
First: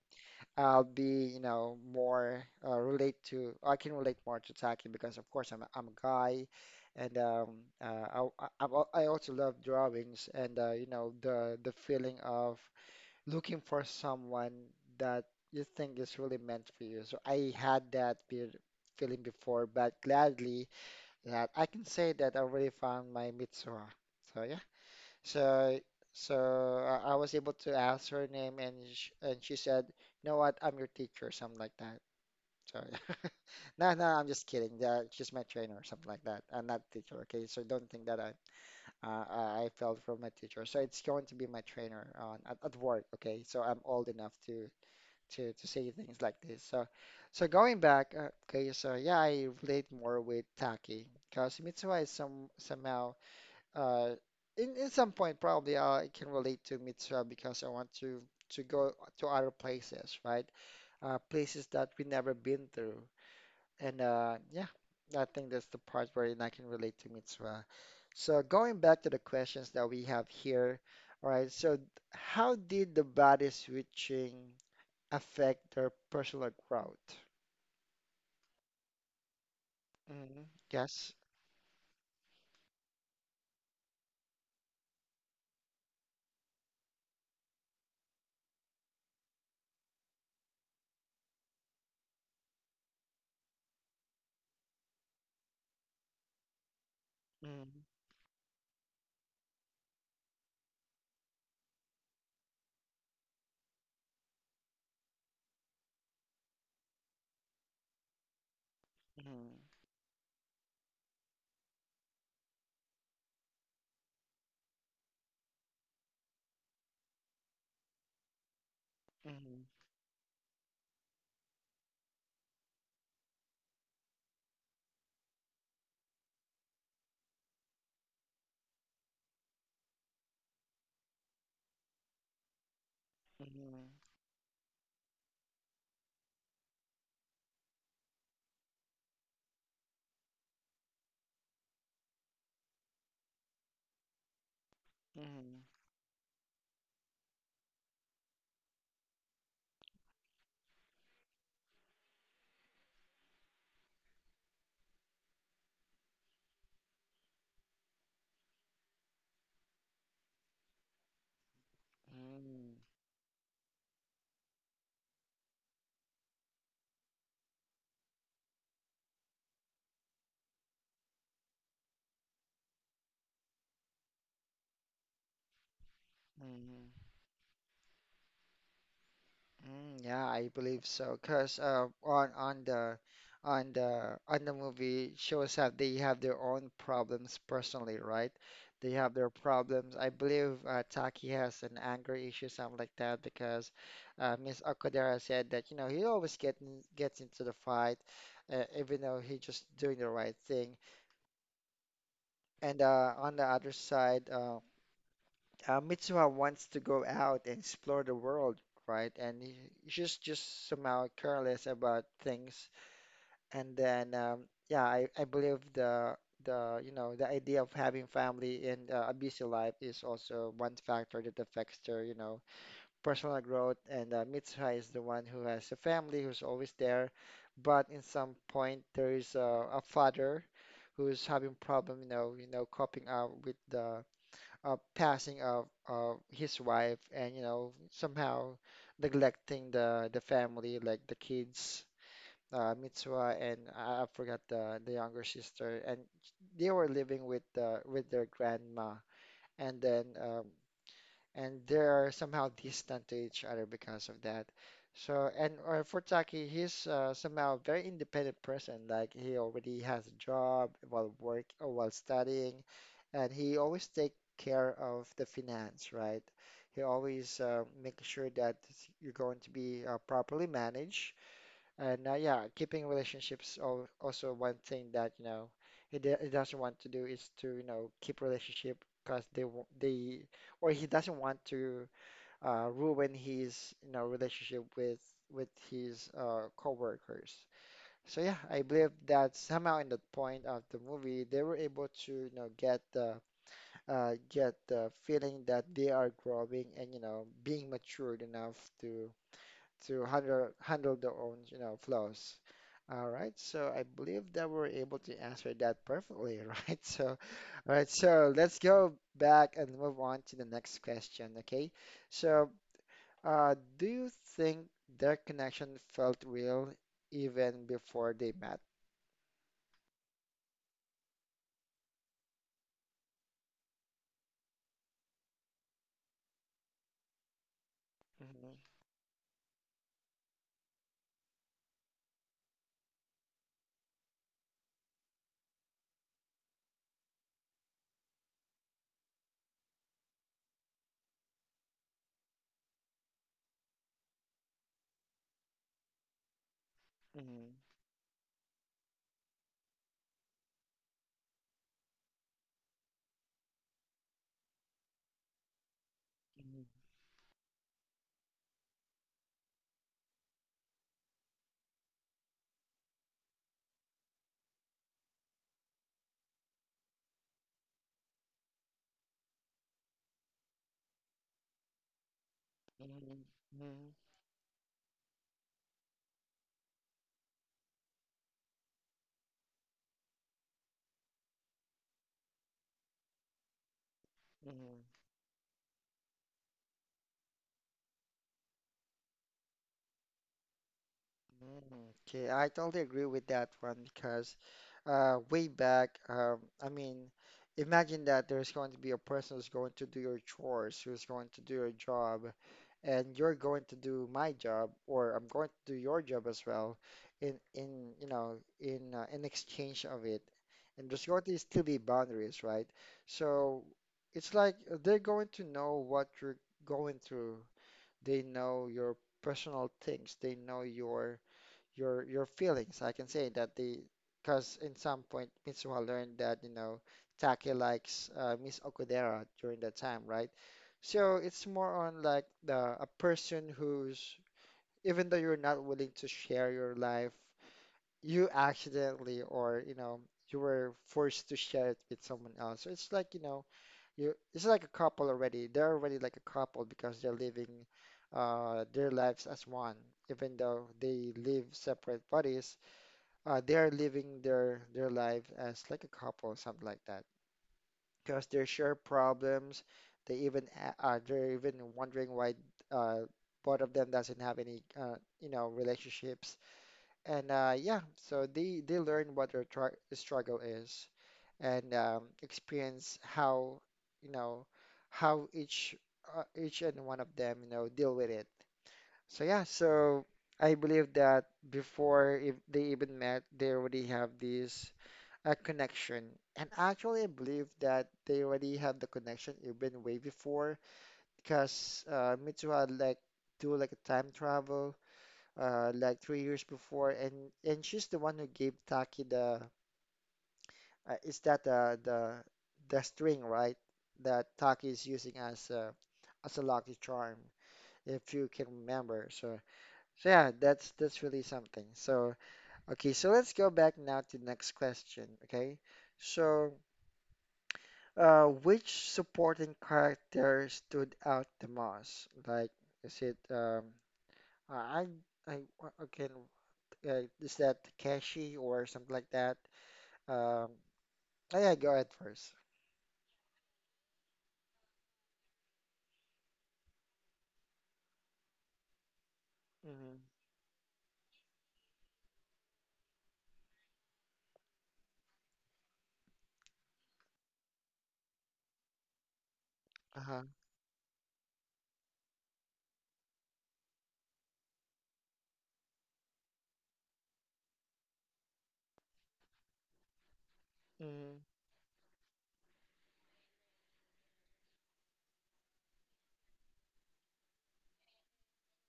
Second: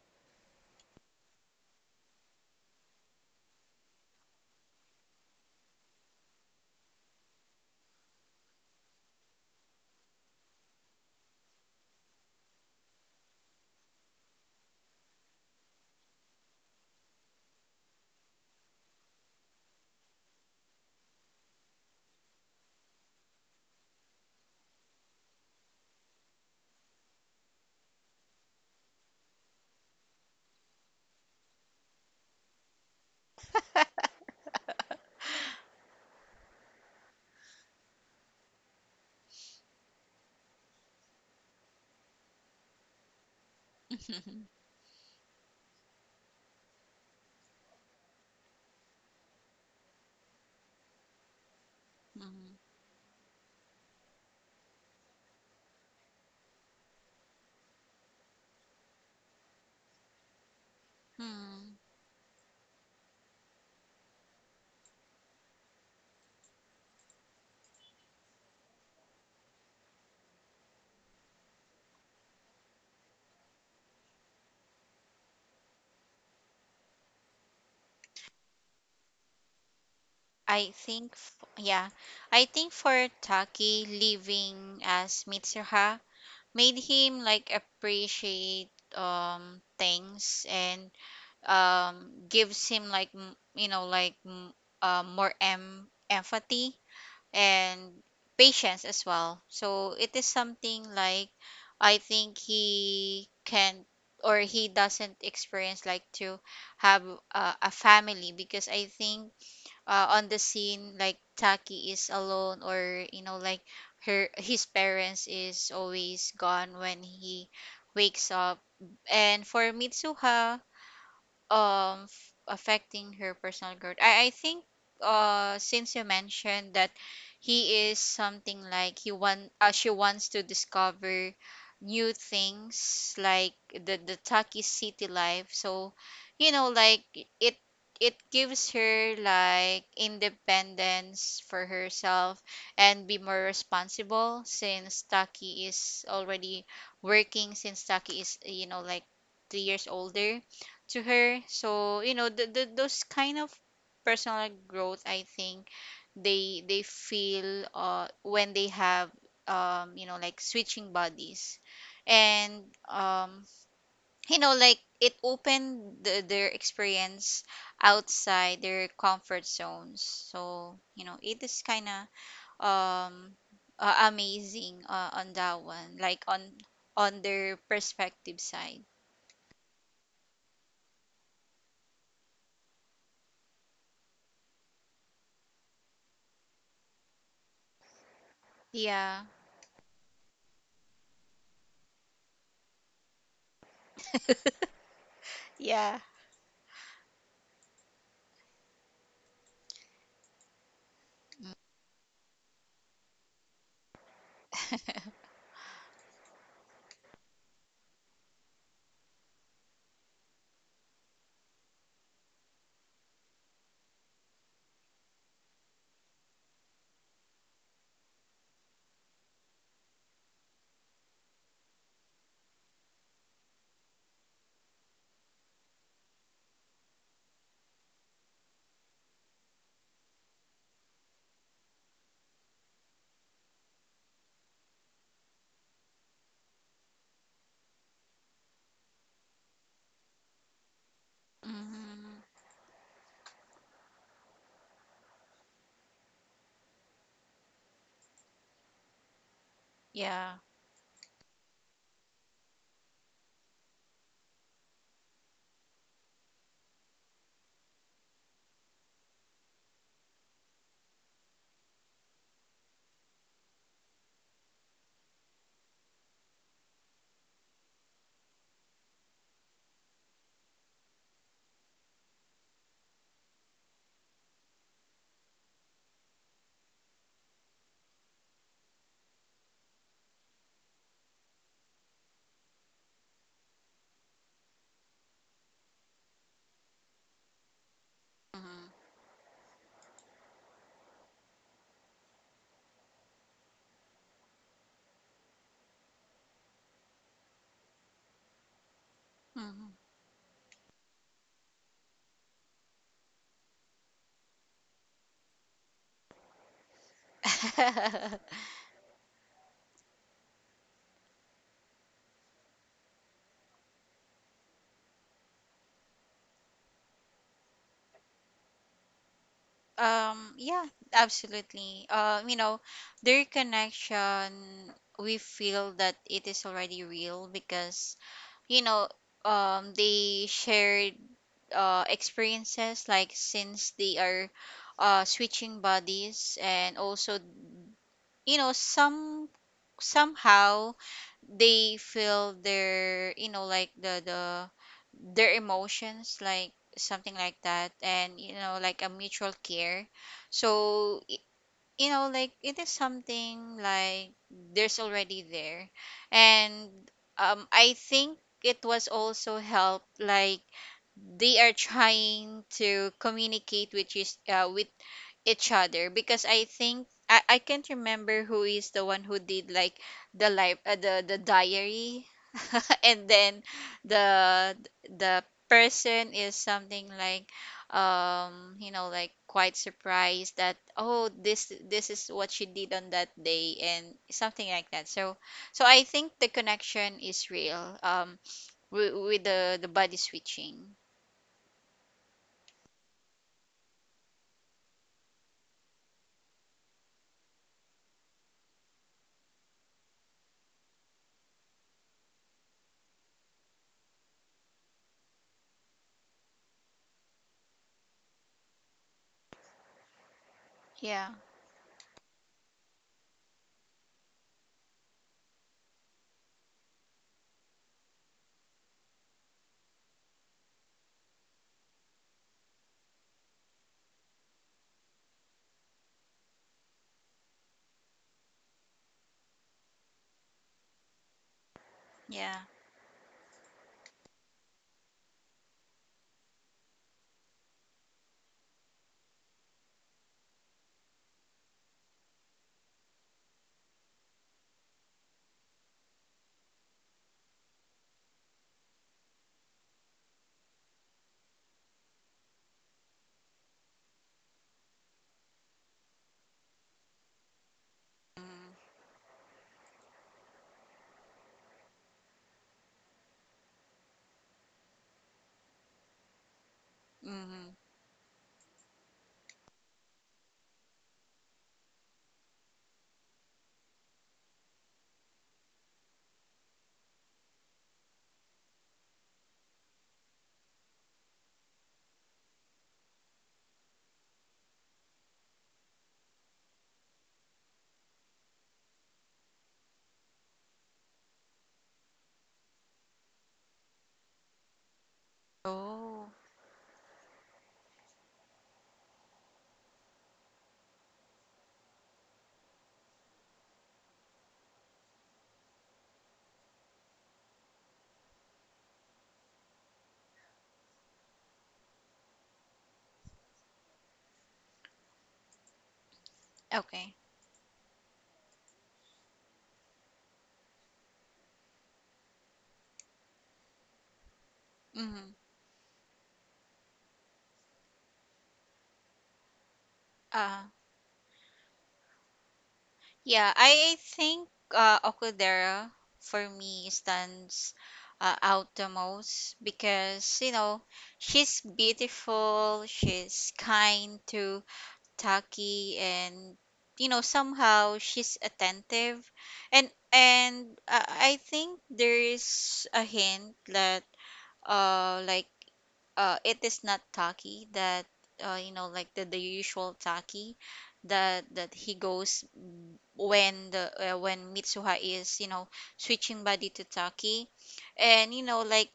I'll be, more relate to, I can relate more to tacking because, of course, I'm a guy, and uh, I also love drawings, and the feeling of looking for someone that you think is really meant for you. So I had that be feeling before, but gladly that I can say that I already found my Mitsuha. So yeah. So, so I was able to ask her name, and she said, "You know what? I'm your teacher," or something like that. So, no, no, I'm just kidding. Yeah, she's my trainer, or something like that. I'm not teacher, okay? So don't think that I fell from my teacher. So it's going to be my trainer on at work, okay? So I'm old enough
Mhm.
to say things like this. So going back, okay? So yeah, I relate more with Taki because Mitsuha is some
Mhm.
somehow uh, in some point probably I can relate to Mitra because I want to go to other places, right? Places
Hmm.
that we never been through, and yeah, I think that's the part where I can relate to Mitra. So going back to the questions that we have here, all right? So how did the body switching affect their personal growth? Mm,
I
yes.
think, yeah, I think for Taki, leaving as Mitsuha made him like appreciate things, and gives him like you know, like more empathy
Mm,
and patience as well. So it is something like I think he can, or he doesn't experience like to have a family, because I think
mm,
on the scene, like Taki is alone, or you know, like her his parents is always gone when he wakes up. And
mm,
for Mitsuha, affecting her personal growth, I think, since you mentioned that he is something like he want she wants to discover new things, like
mm,
the Taki city life. So you know, like it it gives her like independence for herself, and be more responsible, since Taki
mm,
is already working, since Taki is, you know, like 3 years older to her. So, you know, those kind of personal growth, I think they feel when they have, you know, like switching bodies. And
mm,
you know, like it opened their experience outside their comfort zones. So, you know, it is kind of um amazing, on that one, like on
mm, mm.
their perspective side.
Mm, yeah, I believe so. Cause on the movie shows that they have their own problems personally, right? They have
Yeah.
their problems. I believe Taki has an anger issue, something like that, because Miss Okudera said that
Yeah.
he always gets into the fight, even though he just doing the right thing. And on the other side, Mitsuha wants to go out and explore the world, right? And she's just somehow careless about things. And then, yeah, I believe the you know the idea of having family in a busy life is also one factor that affects their personal growth. And Mitsuha is the one who has a family who's always there, but in some point there is a father who's having problem, coping up with the passing of his wife and somehow neglecting the family like the kids
Mhm.
Mitsua and I forgot the younger sister and they were living with their grandma and then
Yeah.
and they're somehow distant to each other because of that. So, and for Taki, he's somehow a very independent person. Like he already has a job while work or while studying, and he always take care of the finance, right? He always make sure that you're going to be properly managed and yeah, keeping relationships also one thing that, you know, he doesn't want to do is to, keep relationship because or he doesn't want to ruin his, relationship with his coworkers. So yeah, I
hmm
believe that somehow in the point of the movie, they were able to, get the feeling that they are growing and, being matured enough to
hmm
to handle their own, flows. All right, so I believe that we're able to answer that perfectly, right? So, all right, so let's go back and move on to the next question, okay? So, do you think their connection felt real even before they met?
Yeah, absolutely. You know, their connection, we feel that it is already real because,
Mhm,
you know, they shared experiences, like since they are switching bodies. And also, you know, some somehow they feel their, you know, like the their emotions, like something like
mhm,
that, and you know, like a mutual care. So you know, like it is something like there's already there.
mhm,
And I think it was also help like they are trying to communicate with each other, because I think I can't remember who is the one who did, like the life, the diary. And
mhm,
then the the person is something like, you know, like quite surprised that, oh, this is what she did on that day, and something
mhm,
like that.
mhm,
So so I think the connection is real, with the body switching.
Okay, I totally agree with that one because way back, I mean, imagine that there's going to be a person who's going to do your chores, who's going to do your job, and you're going to do my job, or I'm going to do your job as well, in you know in exchange of it, and
Yeah
there's going to still be boundaries, right? So it's like they're going to know what you're going through. They know your personal things. They know your feelings. I can say that the because in some point Mitsuha learned that Taki likes Miss Okudera during that time, right? So it's more on like
yeah
the a person who's even though you're not willing to share your life, you accidentally or you were forced to share it with someone else. So it's like you know you it's like a couple already. They're already like a couple because they're living their lives as one, even though they live separate bodies they are living their life as like a couple, something like that. Because they
mm-hmm.
share problems, they're even wondering why uh, both of them doesn't have any relationships. And
Mm-hmm.
uh, yeah, so they learn what their tr struggle is and experience how you know how each and one of them deal with it. So yeah, so. I believe that before if they even met, they already have this a connection. And actually, I believe that they already have the connection even way before because Mitsuha like do like a time travel like
oh
3 years before, and she's the one who gave Taki the is that the string right that Taki is using as a lucky charm if you can remember. So yeah, that's really something. So okay, so let's go back now to the next question. Okay, so.
okay
Which supporting character stood out the most? Like, is it I
Mhm.
I- can is that Takeshi or something like that?
Uh,
Um, oh yeah, go ahead 1st.
yeah, I think Okudera for me stands out the most
Mm-hmm.
because, you know, she's beautiful, she's kind to Taki, and, you know, somehow she's attentive. And,
Uh-huh.
and uh, I think there is a hint that, uh, like, it is not tacky that you know like the usual tacky
Mm-hmm.
that he goes when the when Mitsuha is you know switching body to Taki, and you know like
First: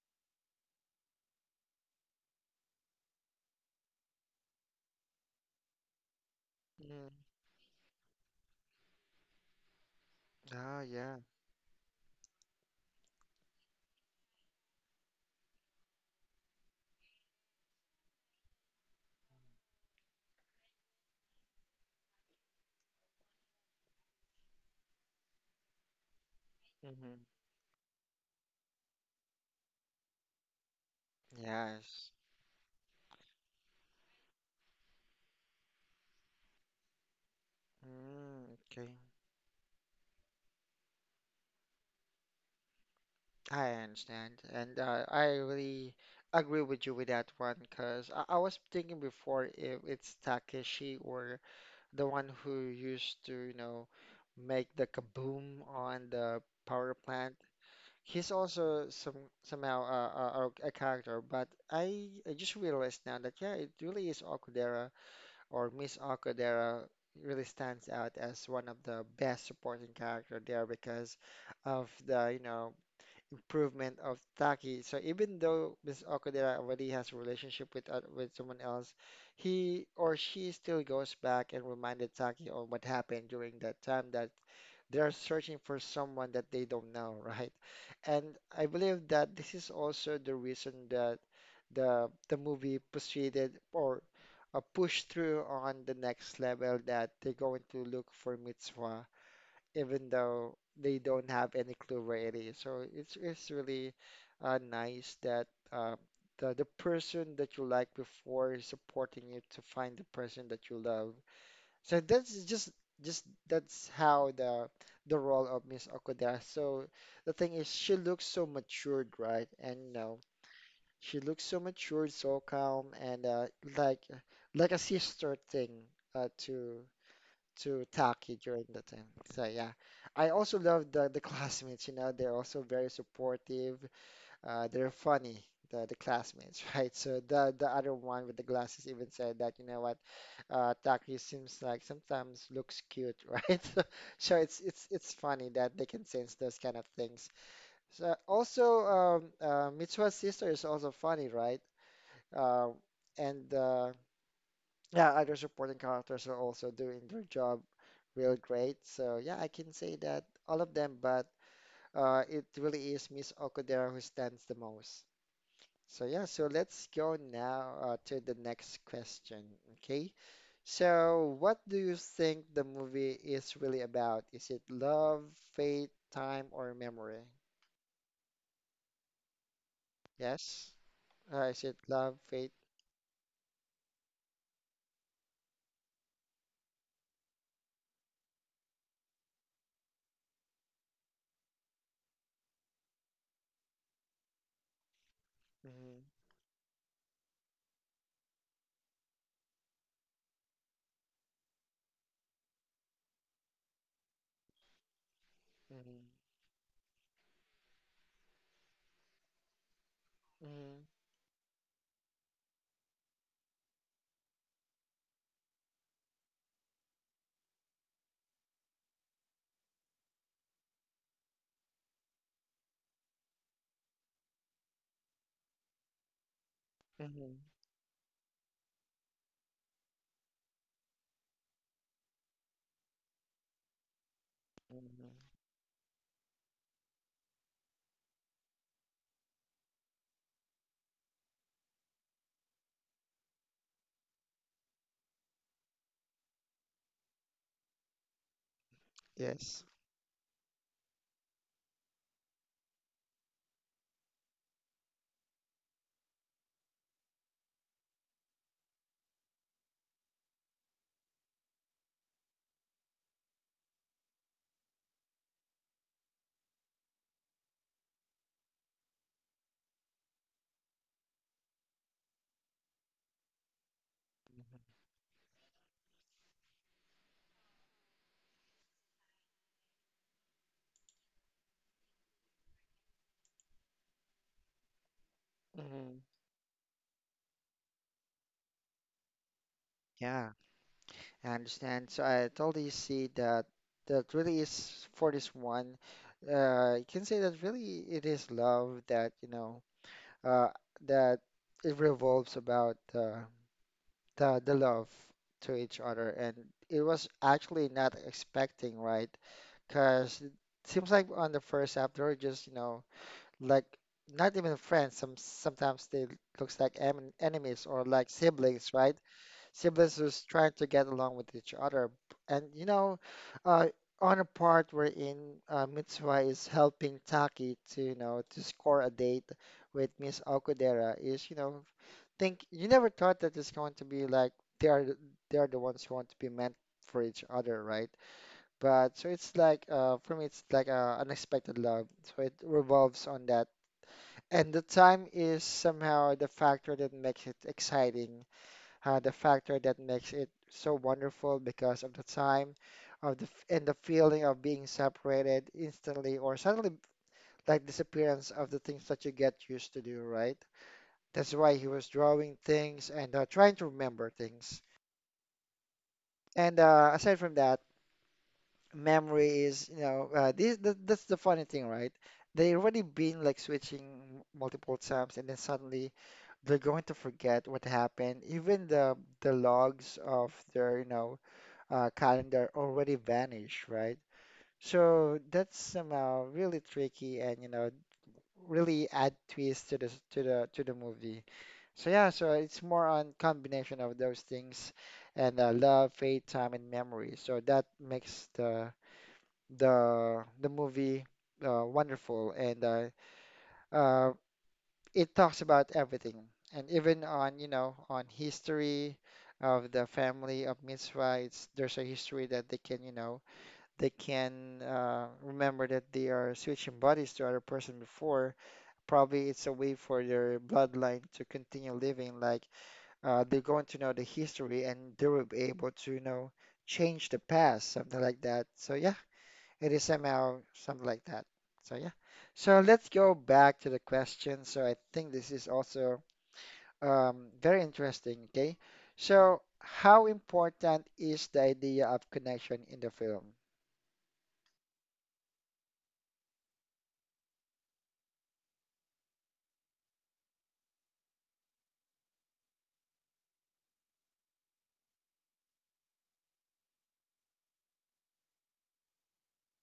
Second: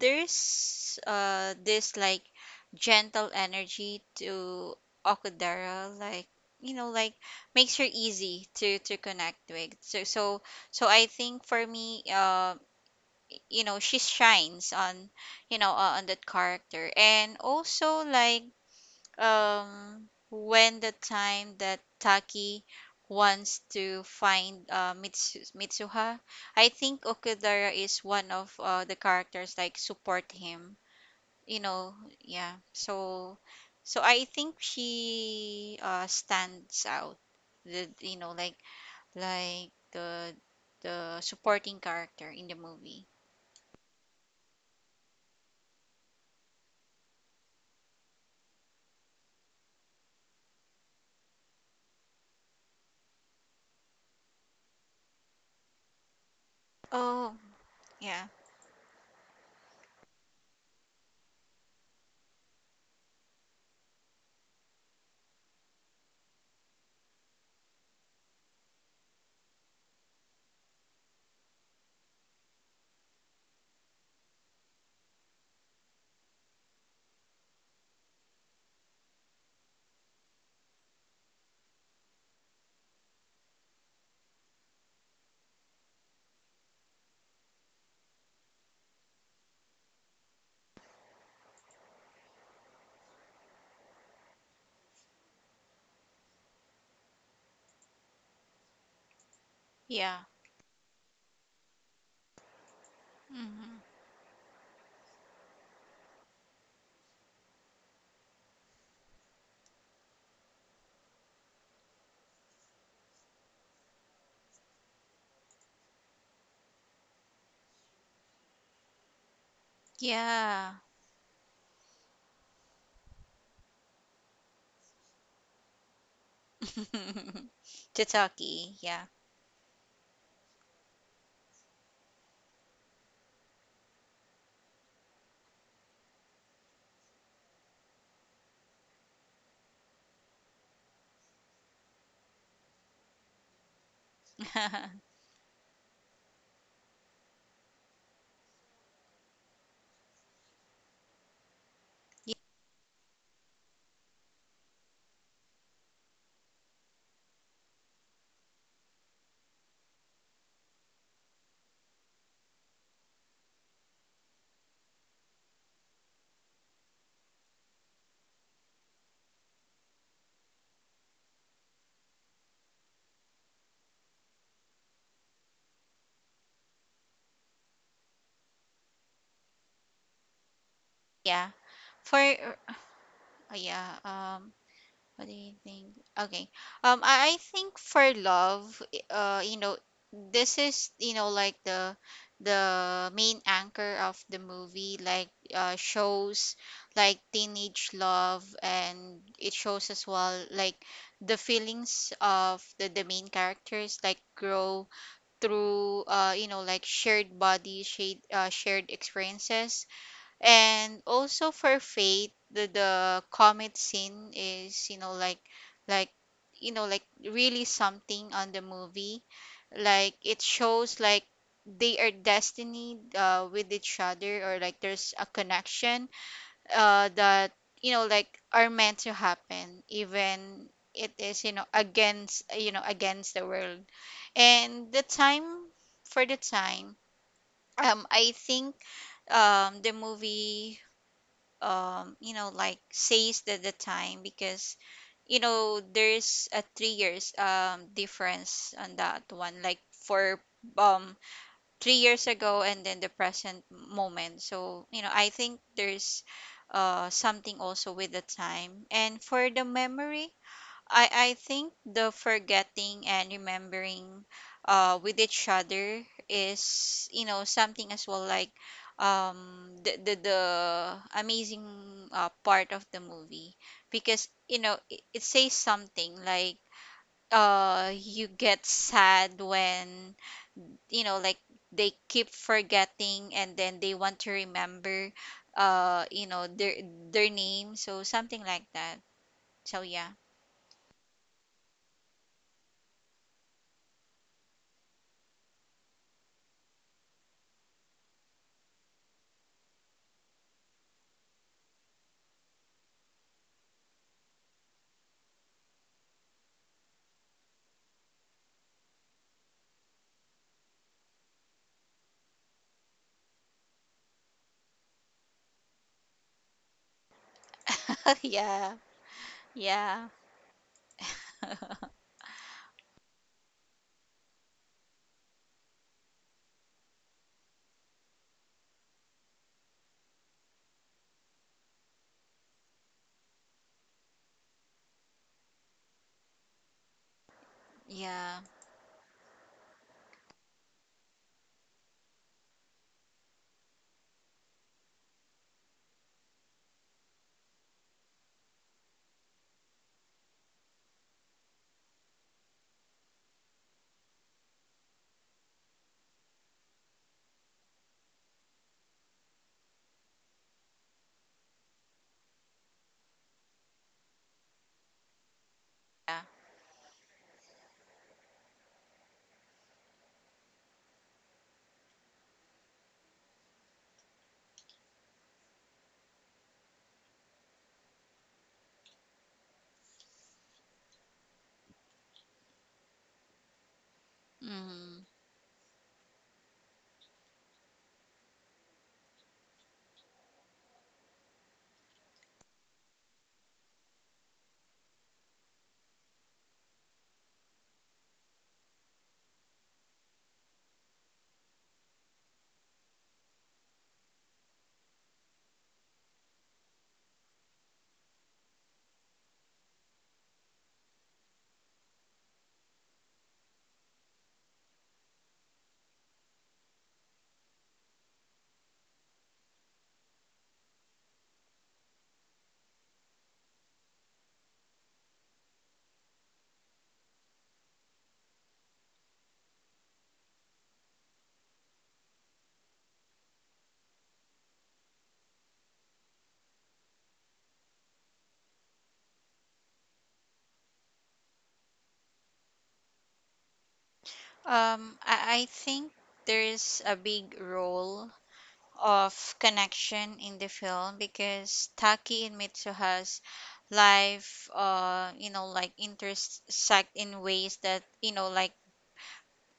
there's this like gentle energy to Okudera, like you know
Mm-hmm.
like makes her easy to connect with, so so
Oh
so I
yeah.
think for me, you know, she shines on, you know, on that character, and also like um when the time that Taki wants to find Mitsuha, I think
Mm-hmm.
Okudara is one of the characters like support him, you know.
Yes.
Yeah so so I think she stands out the you know
Mm, okay.
like the supporting character in the movie.
I understand, and I really agree with you with that one because I was thinking before if it's Takeshi or the one who used to, make the kaboom on the power plant.
Oh, yeah.
He's also somehow a character, but I just realized now that yeah, it really is Okudera or Miss Okudera really stands out as one of the best supporting character there because of the improvement of Taki. So even though Miss Okudera already has a relationship with someone else, he or she still goes back and reminded Taki on what happened during that time that they're searching for someone that they don't know, right? And I believe that this is also the reason that the movie proceeded or pushed through on the next level that they're going to look for Mitsuha even
Yeah.
though they don't have any clue where it is. So it's
Mhm.
really nice that uh, the person that you like before is supporting you to find the person that you love. So that's just that's how the role of Miss Okuda. So the thing is, she looks so matured, right?
Yeah.
She looks so matured, so calm, and like like a sister thing uh, to to Taki during the
Tataki.
time.
Yeah.
So yeah, I also love the classmates. They're also very supportive. They're funny. The classmates, right? So the other one with the glasses even said that, Taki seems like sometimes looks cute, right? So it's funny that they can sense those kind of things. So also, Mitsuha's sister is also funny, right? Uh, and yeah, other supporting characters are also doing their job real great. So yeah, I can say that all of them, but it really is Miss Okudera who stands the most. So yeah, so let's go now to the next question. Okay, so what do you think the movie is really about? Is it love, fate, time, or memory? Yes. Is
Yeah.
it love,
For
fate?
oh, yeah. What do you think? Okay. I think for love. You know, this is you know like the main anchor of the movie. Like
hmm
shows like teenage love, and it shows as well like the feelings of the main characters like grow through, you know, like shared body shade, shared experiences.
hmm
And also for faith, the comet scene is, you know like, like you know like really something on the movie, like it shows like they are destiny with each other, or like there's a connection
hmm hmm
that you know like are meant to happen, even it is, you know, against, you know, against the world and the
hmm
time. For the time, I think the movie you know like says that the time because you know there's a 3 years difference on that one,
Yes.
like for um 3 years ago and then the present moment. So, you know, I think there's something also with the time. And for the memory, I think the forgetting and remembering with each other is, you know, something as well like the amazing part of the movie, because, you know, it says something like, you get sad when you know like they keep forgetting and then they want to remember,
hmm hmm
you know, their name, so something like that. So yeah.
Yeah, I understand. So I totally see that that really is for this one. You can say that really it is love that, uh, that it revolves about the love to each other, and it was actually not expecting, right? Because it seems like on the first half they were just, you know, like not even friends. Sometimes they looks like enemies or like siblings, right?
Yeah.
Siblings who's
Yeah.
trying to get along with each other. And you know, uh, on a part wherein Mitsuha is helping Taki to to score a date with Miss Okudera is think you never thought that it's going to be like they are th- they are the ones who want to be meant for each other, right?
Yeah.
But so it's like for me it's like a unexpected love. So it revolves on that. And the time is somehow the factor that makes it exciting the factor that makes it so wonderful because of the time and the feeling of being separated instantly or suddenly like disappearance of the things that you get used to do, right? That's why he was drawing things and trying to remember things.
Yeah.
And aside from that, memory is, you know, this, th that's the funny thing, right? They already been like switching multiple times, and then suddenly they're going to forget what happened. Even the logs of their, you know, calendar already vanished, right? So
Mm.
that's somehow really tricky and you know really add twist to the s- to the movie. So yeah, so it's more on combination of those things and love, faith, time, and memory. So that makes the movie wonderful and uh, it talks about everything and even on you know on history of the family of Mitzvah. It's there's a history that they can you know they can remember that they are switching bodies to other person before. Probably it's a way for their bloodline to continue living. Like they're going to know the history and they will be able to, you know, change the past, something like that. So yeah, it is somehow something like that. So yeah. So let's go back to the question. So I think this is also very interesting. Okay. So how important is the idea of connection in the film?
I think there's a big role of connection in the film, because Taki and Mitsu life you know like intersect in ways that you know like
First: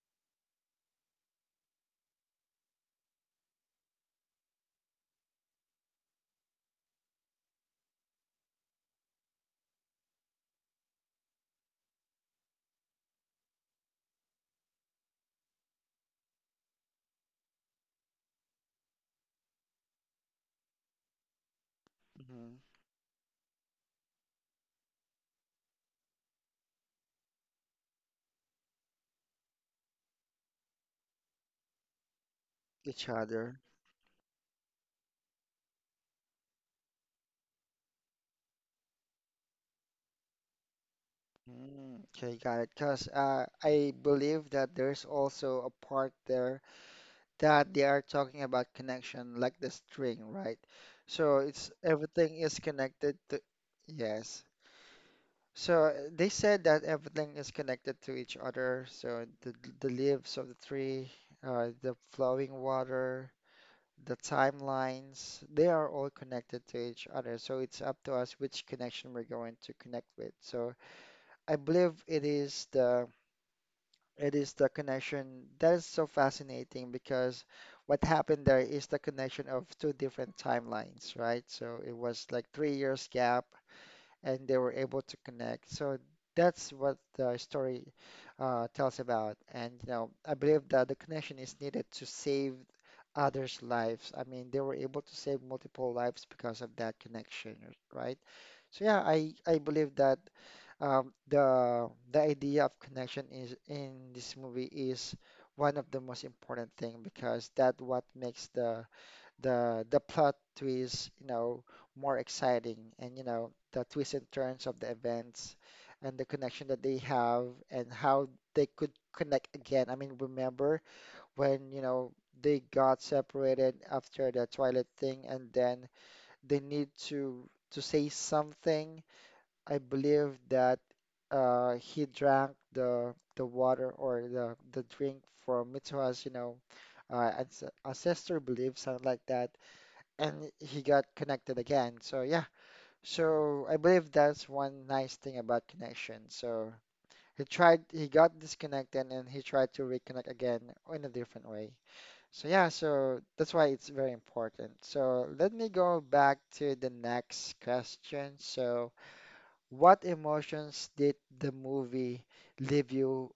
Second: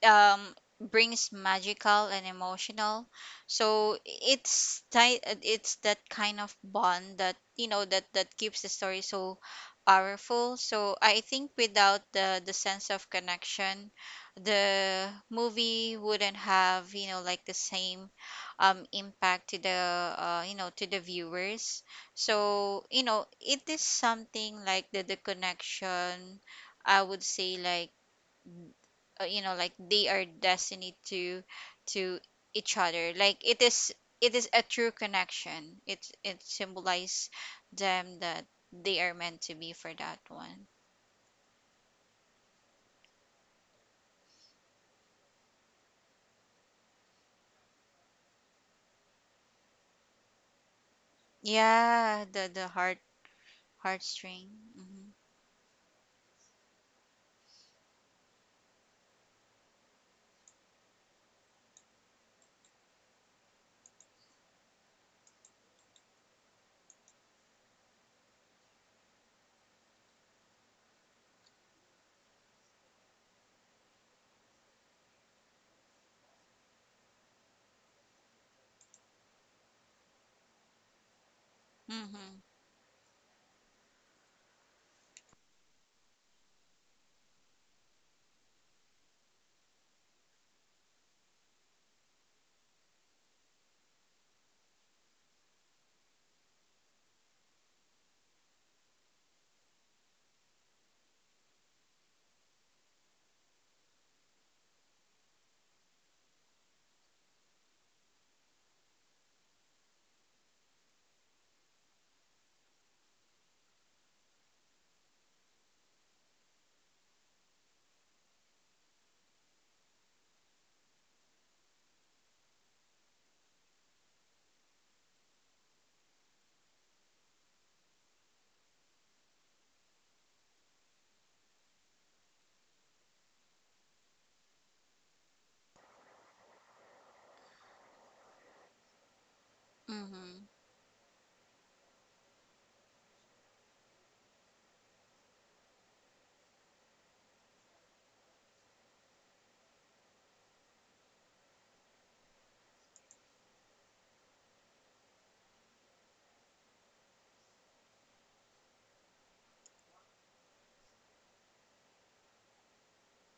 um brings magical and emotional. So it's it's that kind of bond that you know that keeps the story so powerful. So I think without the sense of connection, the movie wouldn't have, you know, like the same impact to the, you know, to the viewers.
hmm
So you know it is something like the connection. I would say like, you know like they are destined to to each
Each
other, like it
other.
is, it is a true connection, it symbolizes them that they are meant to be for that one.
Mm, okay, got it. Because I believe that there's also a part there that they are talking about connection, like the string, right? So it's
Yeah,
everything
the
is connected to, yes.
heartstring. Mm-hmm.
So they said that everything is connected to each other. So the leaves of the tree, the flowing water, the timelines, they are all connected to each other. So it's up to us which connection we're going to connect with. So I believe it is the connection that is so fascinating because what happened there is the connection of two different timelines, right? So it was
Mm-hmm.
like 3 years gap and they were able to connect. So that's what the story tells about. And you know, I believe that the connection is needed to save others' lives. I mean, they were able to save multiple lives because of that connection, right? So yeah, I believe that the idea of connection is in this movie is one of the most important thing because that what makes the plot twist you know more exciting and you know the twists and turns of the events and the connection that they have and how they could connect again. I mean, remember when you know they got separated after the Twilight thing and then they need to say something I believe that he drank the water or the drink from Mitsuha's, you know, ancestor belief, something like that,
Mm-hmm.
and he got connected again. So yeah, so I believe that's one nice thing about connection. So he tried, he got disconnected, and he tried to reconnect again in a different way. So yeah, so that's why it's very important. So let me go back to the next question. So. What emotions did the movie leave you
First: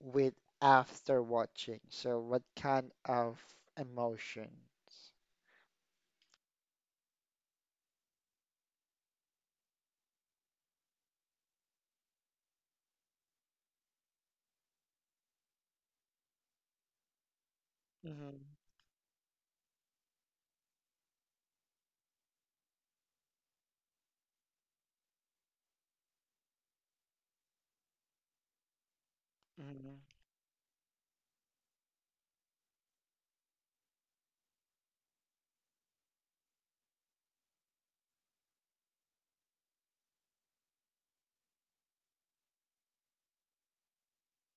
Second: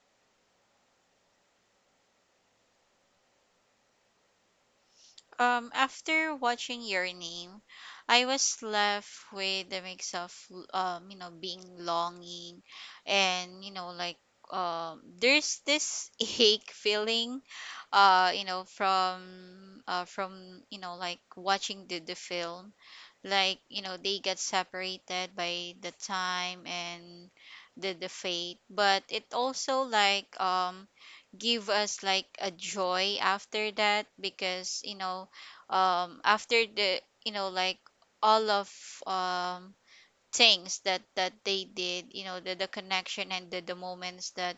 with after watching? So, what kind of emotions?
After watching Your Name, I was left with a mix of, you know, being longing, and you know, like there's this ache feeling,
Mm-hmm.
you know, from you know, like watching the film, like you know, they get separated by the time and the fate, but it also
Mm-hmm.
like give us like a joy after that, because you know after the you know like all of um things that that they did, you know, the connection and the moments that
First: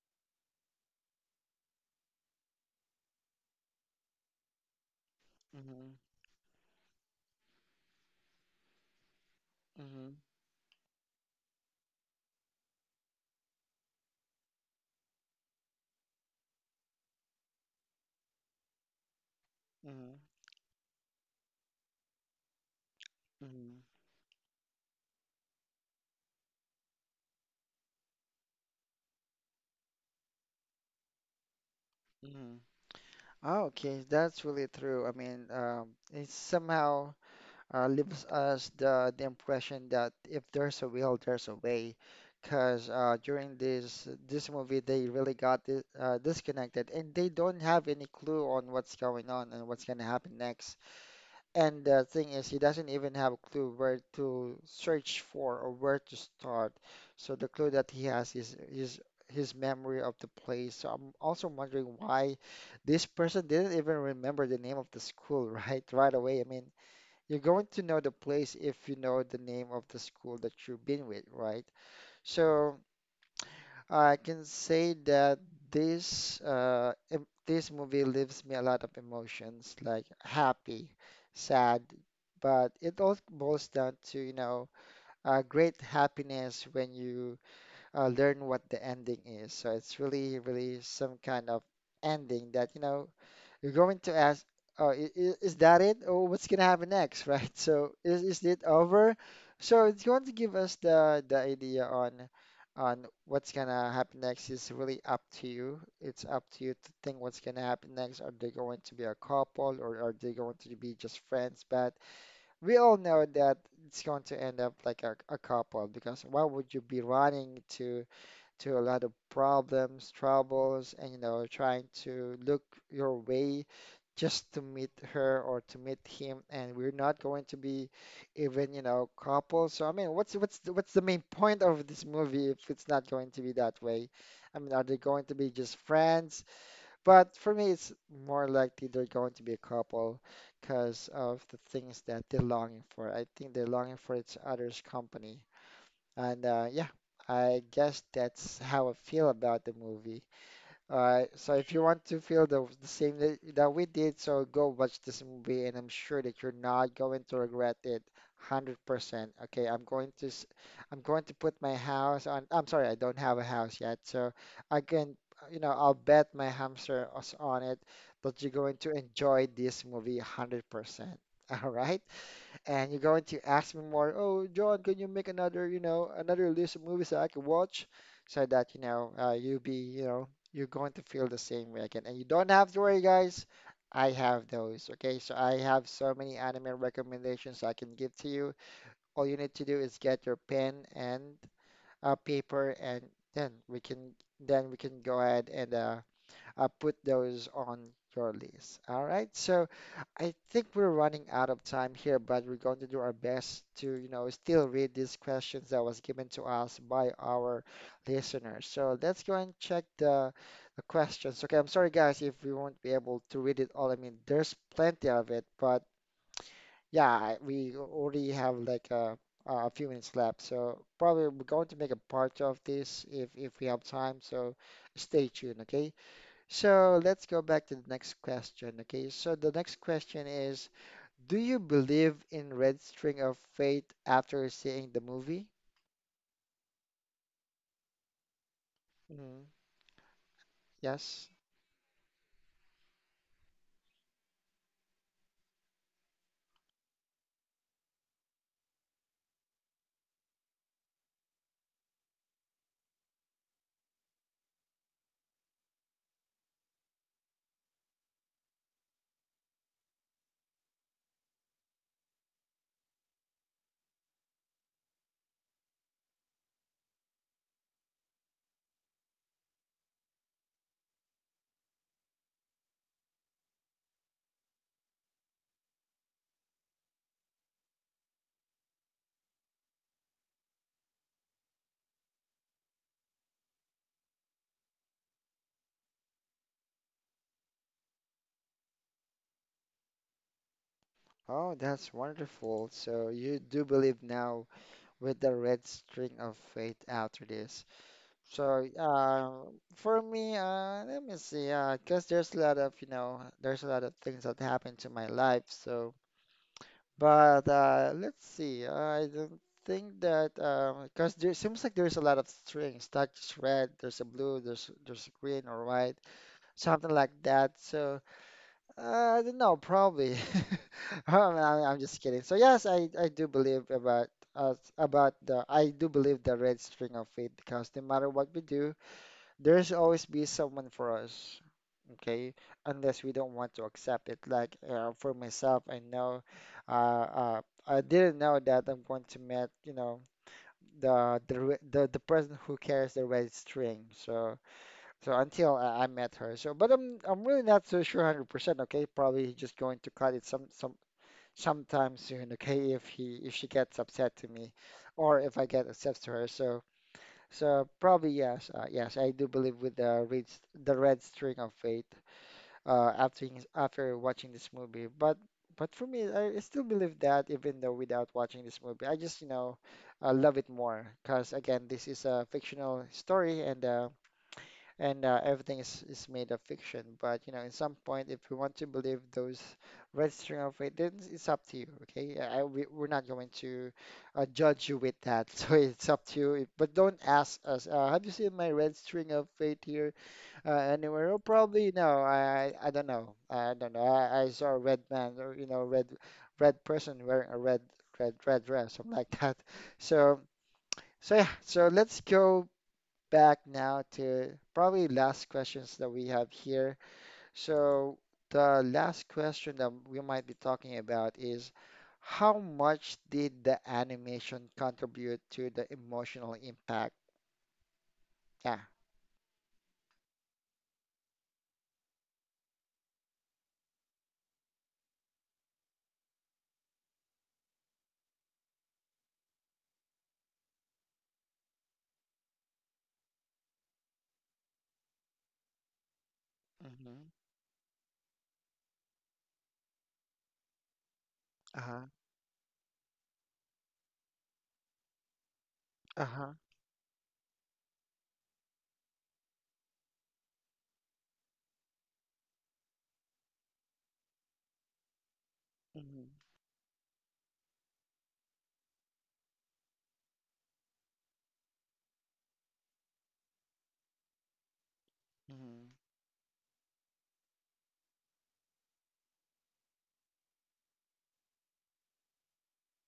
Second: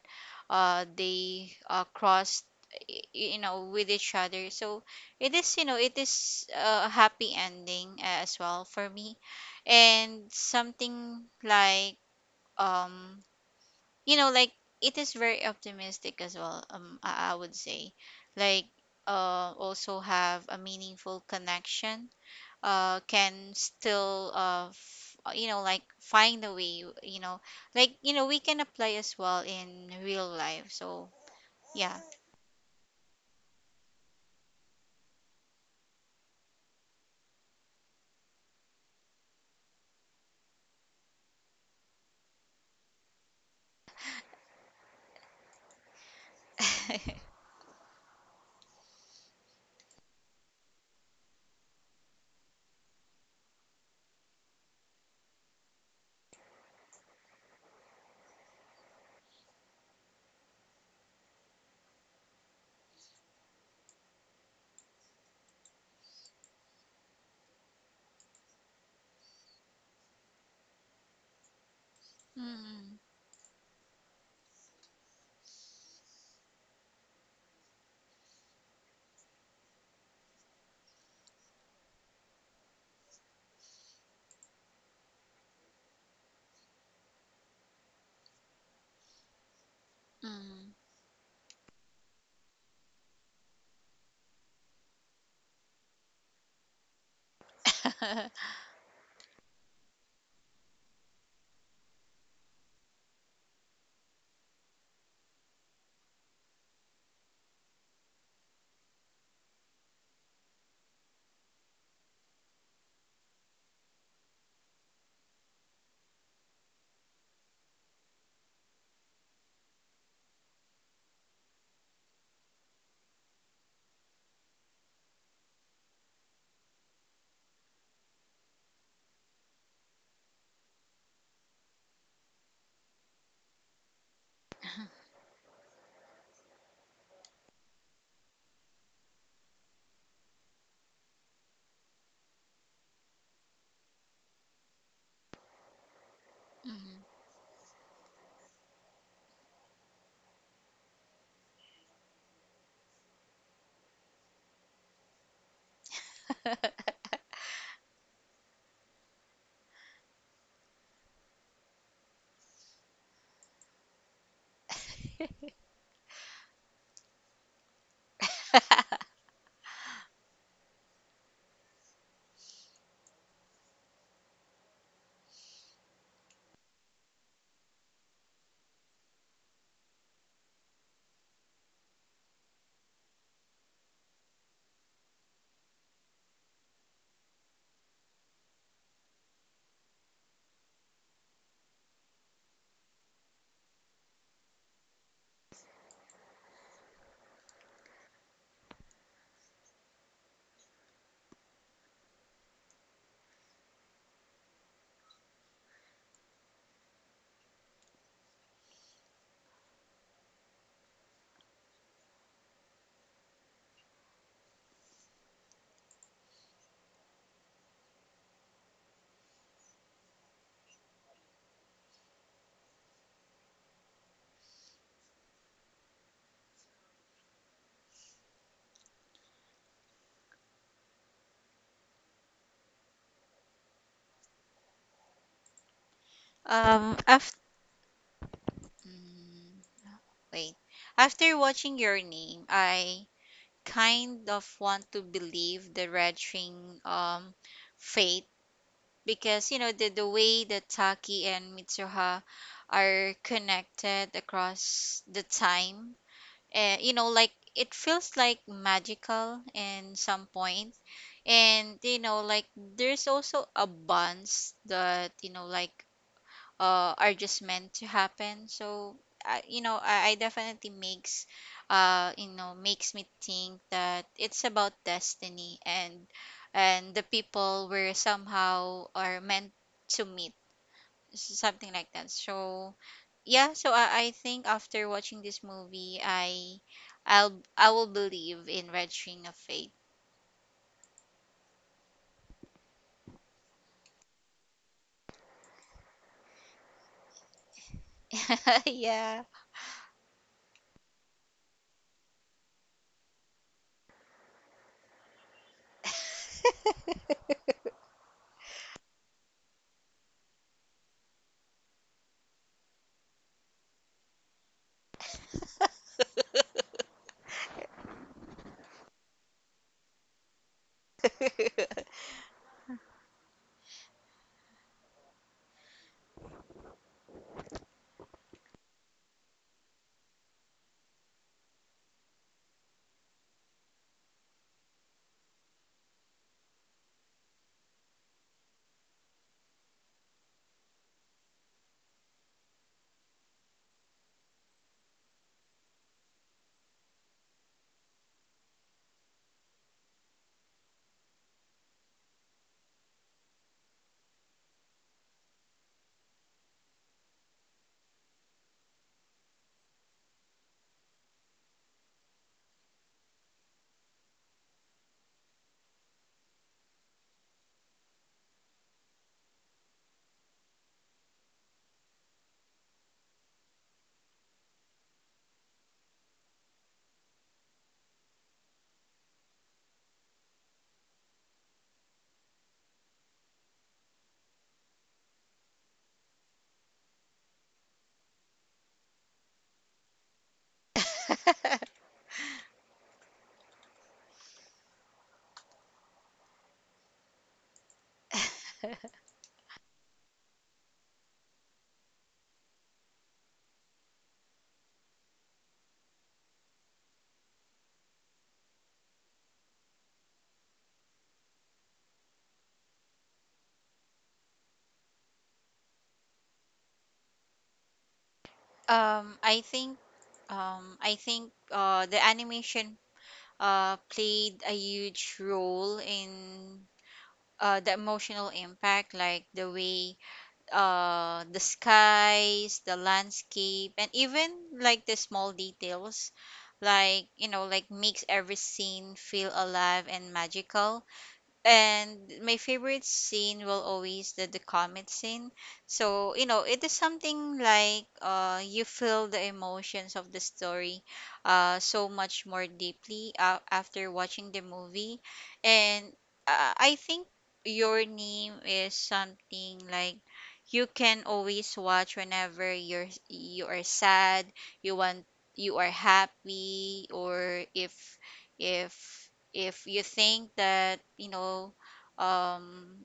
they crossed you know with each other. So it is, you know,
Mm-hmm.
it is a happy ending as well for me,
Mm-hmm.
and something like um you know like it is very optimistic as well. I would say like also
Mm-hmm.
have a meaningful connection can
Mm-hmm.
still you know like find a way, you know like you know we can apply as well in real life. So yeah.
Mm-hmm. Oh, okay, that's really true. I mean, it's somehow leaves us the impression that if there's a will, there's a way. Because during this movie, they really got di disconnected, and they don't have any clue on what's going on and what's gonna happen next. And the thing is, he doesn't even have a clue where to search for or where to start. So the clue that he has is his memory of the place. So I'm also wondering why this person didn't even remember the name of the school right away. I mean, you're going to know the place if you know the name of the school that you've been with, right? So
Mm.
I can say that this this movie leaves me a lot of emotions, like happy, sad, but it all boils down to, you know, great happiness when you learn what the ending is. So it's really,
Mm.
really some kind of ending that, you know, you're going to ask, oh, is that it? Oh, what's gonna happen next, right? So is it over? So it's going to give us the idea on what's gonna happen next is really up to you. It's up to you to think what's gonna happen next. Are they going to be a couple or are they going to be just friends? But we all know that it's going to end up like a couple because why would you be running to a lot of problems, troubles, and you know, trying to look your way just to meet her or to meet him, and we're not going to be even, you know, couple. So I mean, what's the main point of this movie if it's not going to be that way? I mean, are they going to be just friends? But for me, it's more likely they're going to be a couple because of the things that they're longing for. I think they're longing for each other's company. And yeah,
Mhm.
I guess that's how I feel about the movie. So if you want to feel the same that, that we did, so go watch this movie, and I'm sure that you're not going to regret it 100%. Okay, I'm going to put my house on. I'm sorry, I don't have a house yet, so I can you know I'll bet my hamster is on it that you're going to enjoy this movie 100%. All right, and you're going to ask me more, oh, John, can you make another, you know, another list of movies that I can watch so that, you know, you'll be, you know, you're going to feel the same way again. And you don't have to worry, guys. I have those, okay? So I have so many anime recommendations I can give to you. All you need to do is get your pen and paper, and then we can then we can go ahead and put those on your list. All right. So I think we're running out of time here, but we're going to do our best to, you know, still read these questions that was given to us by our listeners. So let's go and check the questions. Okay. I'm sorry, guys, if we won't be able to read it all. I mean, there's plenty of it, but yeah, we already have like a few minutes left, so probably we're going to make a part of this if we have time. So stay tuned, okay? So let's go back to the next question. Okay, so the next question is, do you believe in Red String of Fate after seeing the movie?
After
Mhm.
wait
Yes.
after watching Your Name, I kind of want to believe the red ring um fate, because you know the way that Taki and Mitsuha are connected across the time, you know like it feels like magical in some point, and you know like there's also a bonds that you know like are just meant to happen. So I, you know, I definitely makes, you know, makes me think that it's about destiny and the people were somehow are meant to meet, something like that. So yeah, so I think after watching this movie, I, I will believe in Red Ring of Fate.
Oh, that's wonderful. So you do believe now with the Red String of Fate after this. So
Yeah.
for me, let me see, because there's a lot of, you know, there's a lot of things that happened to my life. So. But let's see. I don't think that, because there seems like there's a lot of strings. Like there's red, there's a blue, there's green or white, something like that. So I don't know. Probably. I'm just kidding. So yes, I do believe about us about the I do believe the red string of fate, because no matter what we do, there's always be someone for us, okay? Unless we don't want to accept it. Like for myself, I know, uh, uh, I didn't know that I'm going to meet, you know, the person who carries the red string. So so until I met her. So but I'm really not so sure 100%, okay? Probably just going to cut it sometime soon, okay? If she gets upset to me, or if I get upset to her. So. So probably yes, yes, I do believe with the the red string of fate after watching this movie. But for me, I still believe that, even though without watching this movie, I just, you know, love it more, because again, this is a fictional story and, everything is made of fiction. But you know, in some point, if you want to believe those registering of it, then it's up to you. Okay. Yeah, we, we're not going to judge you with that, so it's up to you. But don't ask us. Have you seen my red string of fate here anywhere? Oh, probably no. I don't know. I don't know. I saw a red man, or you know, red person wearing a red dress, something like that. So. So yeah, so let's go back now to probably last questions that we have here. So the last question that we might be talking about is, how much did the animation contribute to the emotional impact? Yeah.
Um, I think I think the animation played a huge role in the emotional impact, like the way the skies, the landscape, and even like the small details,
Mm-hmm.
like you know, like makes every scene feel alive and magical.
Uh-huh.
And my favorite scene will always the comet scene. So
Uh-huh.
you know it is something like you feel the emotions of the story so much more deeply, after watching the movie. And
Mm-hmm.
I think Your Name is something like you can always watch whenever you are sad, you want, you
Mm-hmm.
are happy, or if if you think that, you know, um,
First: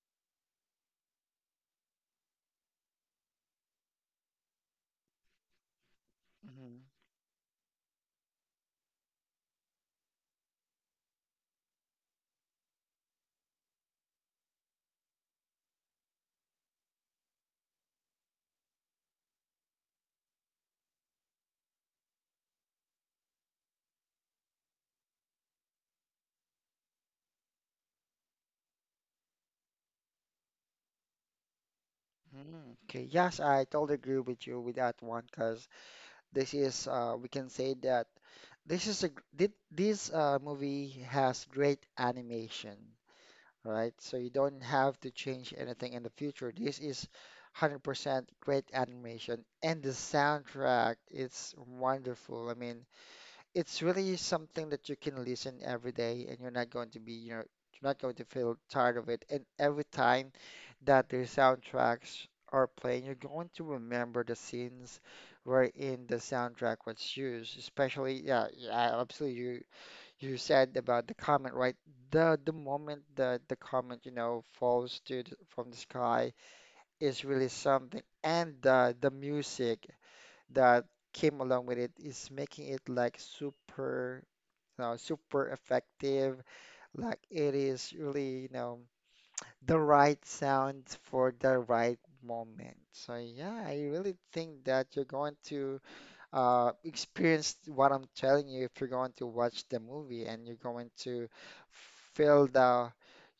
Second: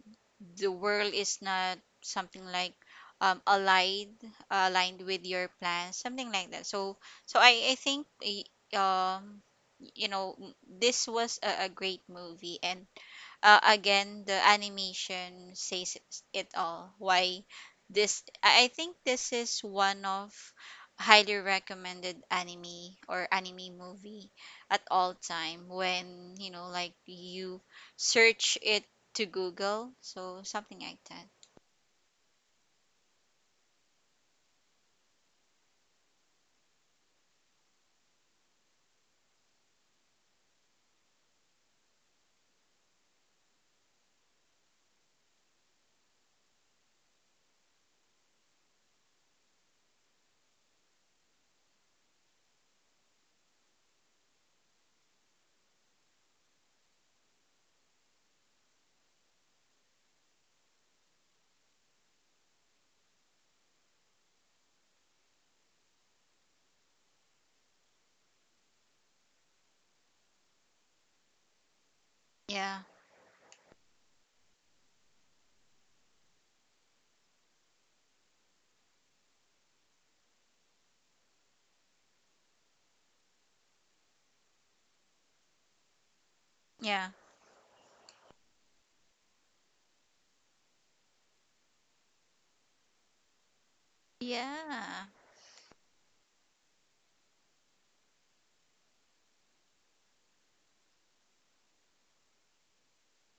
the world is not something like um, aligned aligned with your plans, something like that.
Mm-hmm.
So so I think um you know, this was a great movie, and again, the animation says it all why this, I think this is one of highly recommended anime or anime movie at all time, when you know like you search it to Google, so something like that.
Okay. Yes, I totally agree with you with that one, because this is we can say that this is a gr- thi- this movie has great animation, right? So you don't have to change anything in the future. This is 100% great animation, and the soundtrack, it's wonderful. I mean, it's really something that you can listen every day, and you're not going to be, you know, you're not going to feel tired of it. And every time that the soundtracks are playing, you're going to remember the scenes wherein the soundtrack was used, especially, yeah, yeah, absolutely. You said about the comment, right? The
Yeah.
moment the comment, you know, from the sky is really something, and the music that came along with it is making it like super, you know, super effective.
Yeah.
Like it is really, you know, the right sound for the right moment. So yeah, I really think that you're
Yeah.
going to experience what I'm telling you if you're going to watch the movie, and you're going to feel the,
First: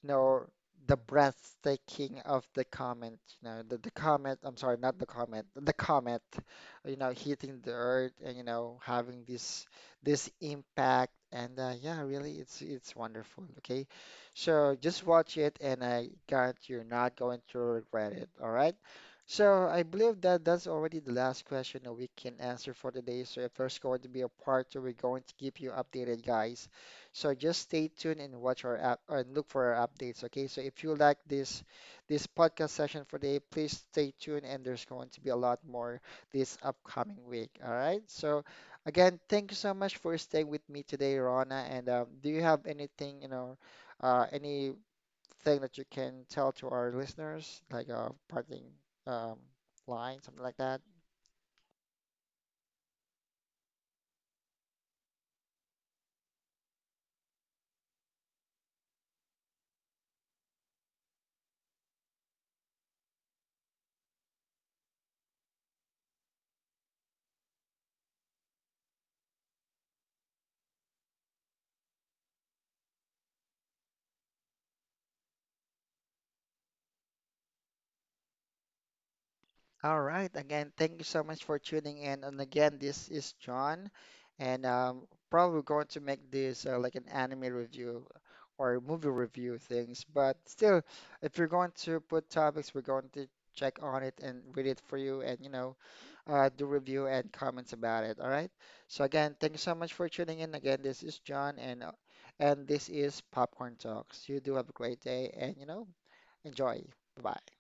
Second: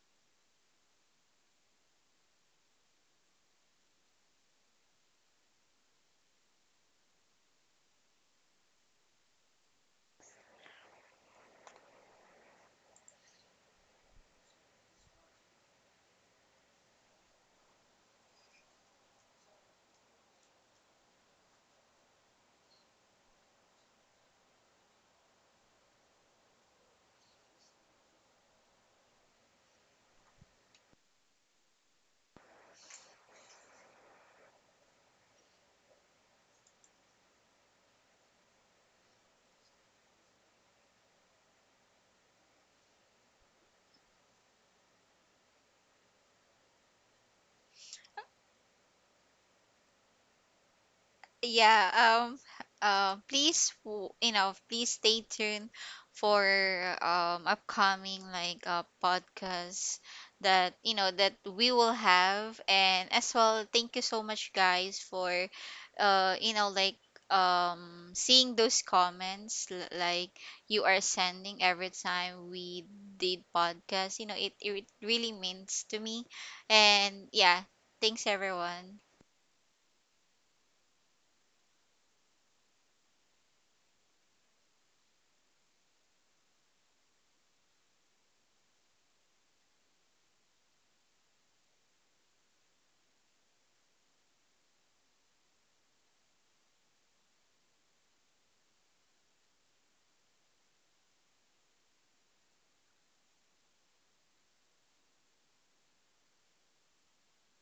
you know, the breathtaking of the comet, you know, the comet, I'm sorry, not the comet, the comet, you know, hitting the earth and, you know, having this this impact and, yeah, really it's wonderful, okay? So just watch it and I guarantee you're not going to regret it, all right? So I believe that that's already the last question that we can answer for today. So if there's going to be a part two, we're going to keep you updated, guys. So just stay tuned and watch our app, and look for our updates. Okay. So if you like this podcast session for today, please stay tuned, and there's going to be a lot more this upcoming week. All right. So again, thank you so much for staying with me today, Rona. And do you have anything, you know, any thing that you can tell to our listeners, like a parting um, line, something like that?
Yeah. um please w- you know, please stay tuned for upcoming like podcasts that you know that we will have, and as well thank you so much guys for, you know like seeing those comments, like you are sending every time we did podcast, you know it, it really means to me. And yeah, thanks everyone.
All right. Again, thank you so much for tuning in. And again, this is John, and probably going to make this like an anime review or movie review things. But still, if you're going to put topics, we're going to check on it and read it for you, and you know, do review and comments about it. All right. So again, thank you so much for tuning in. Again, this is John, and, this is Popcorn Talks. You do have a great day, and you know, enjoy. Bye bye.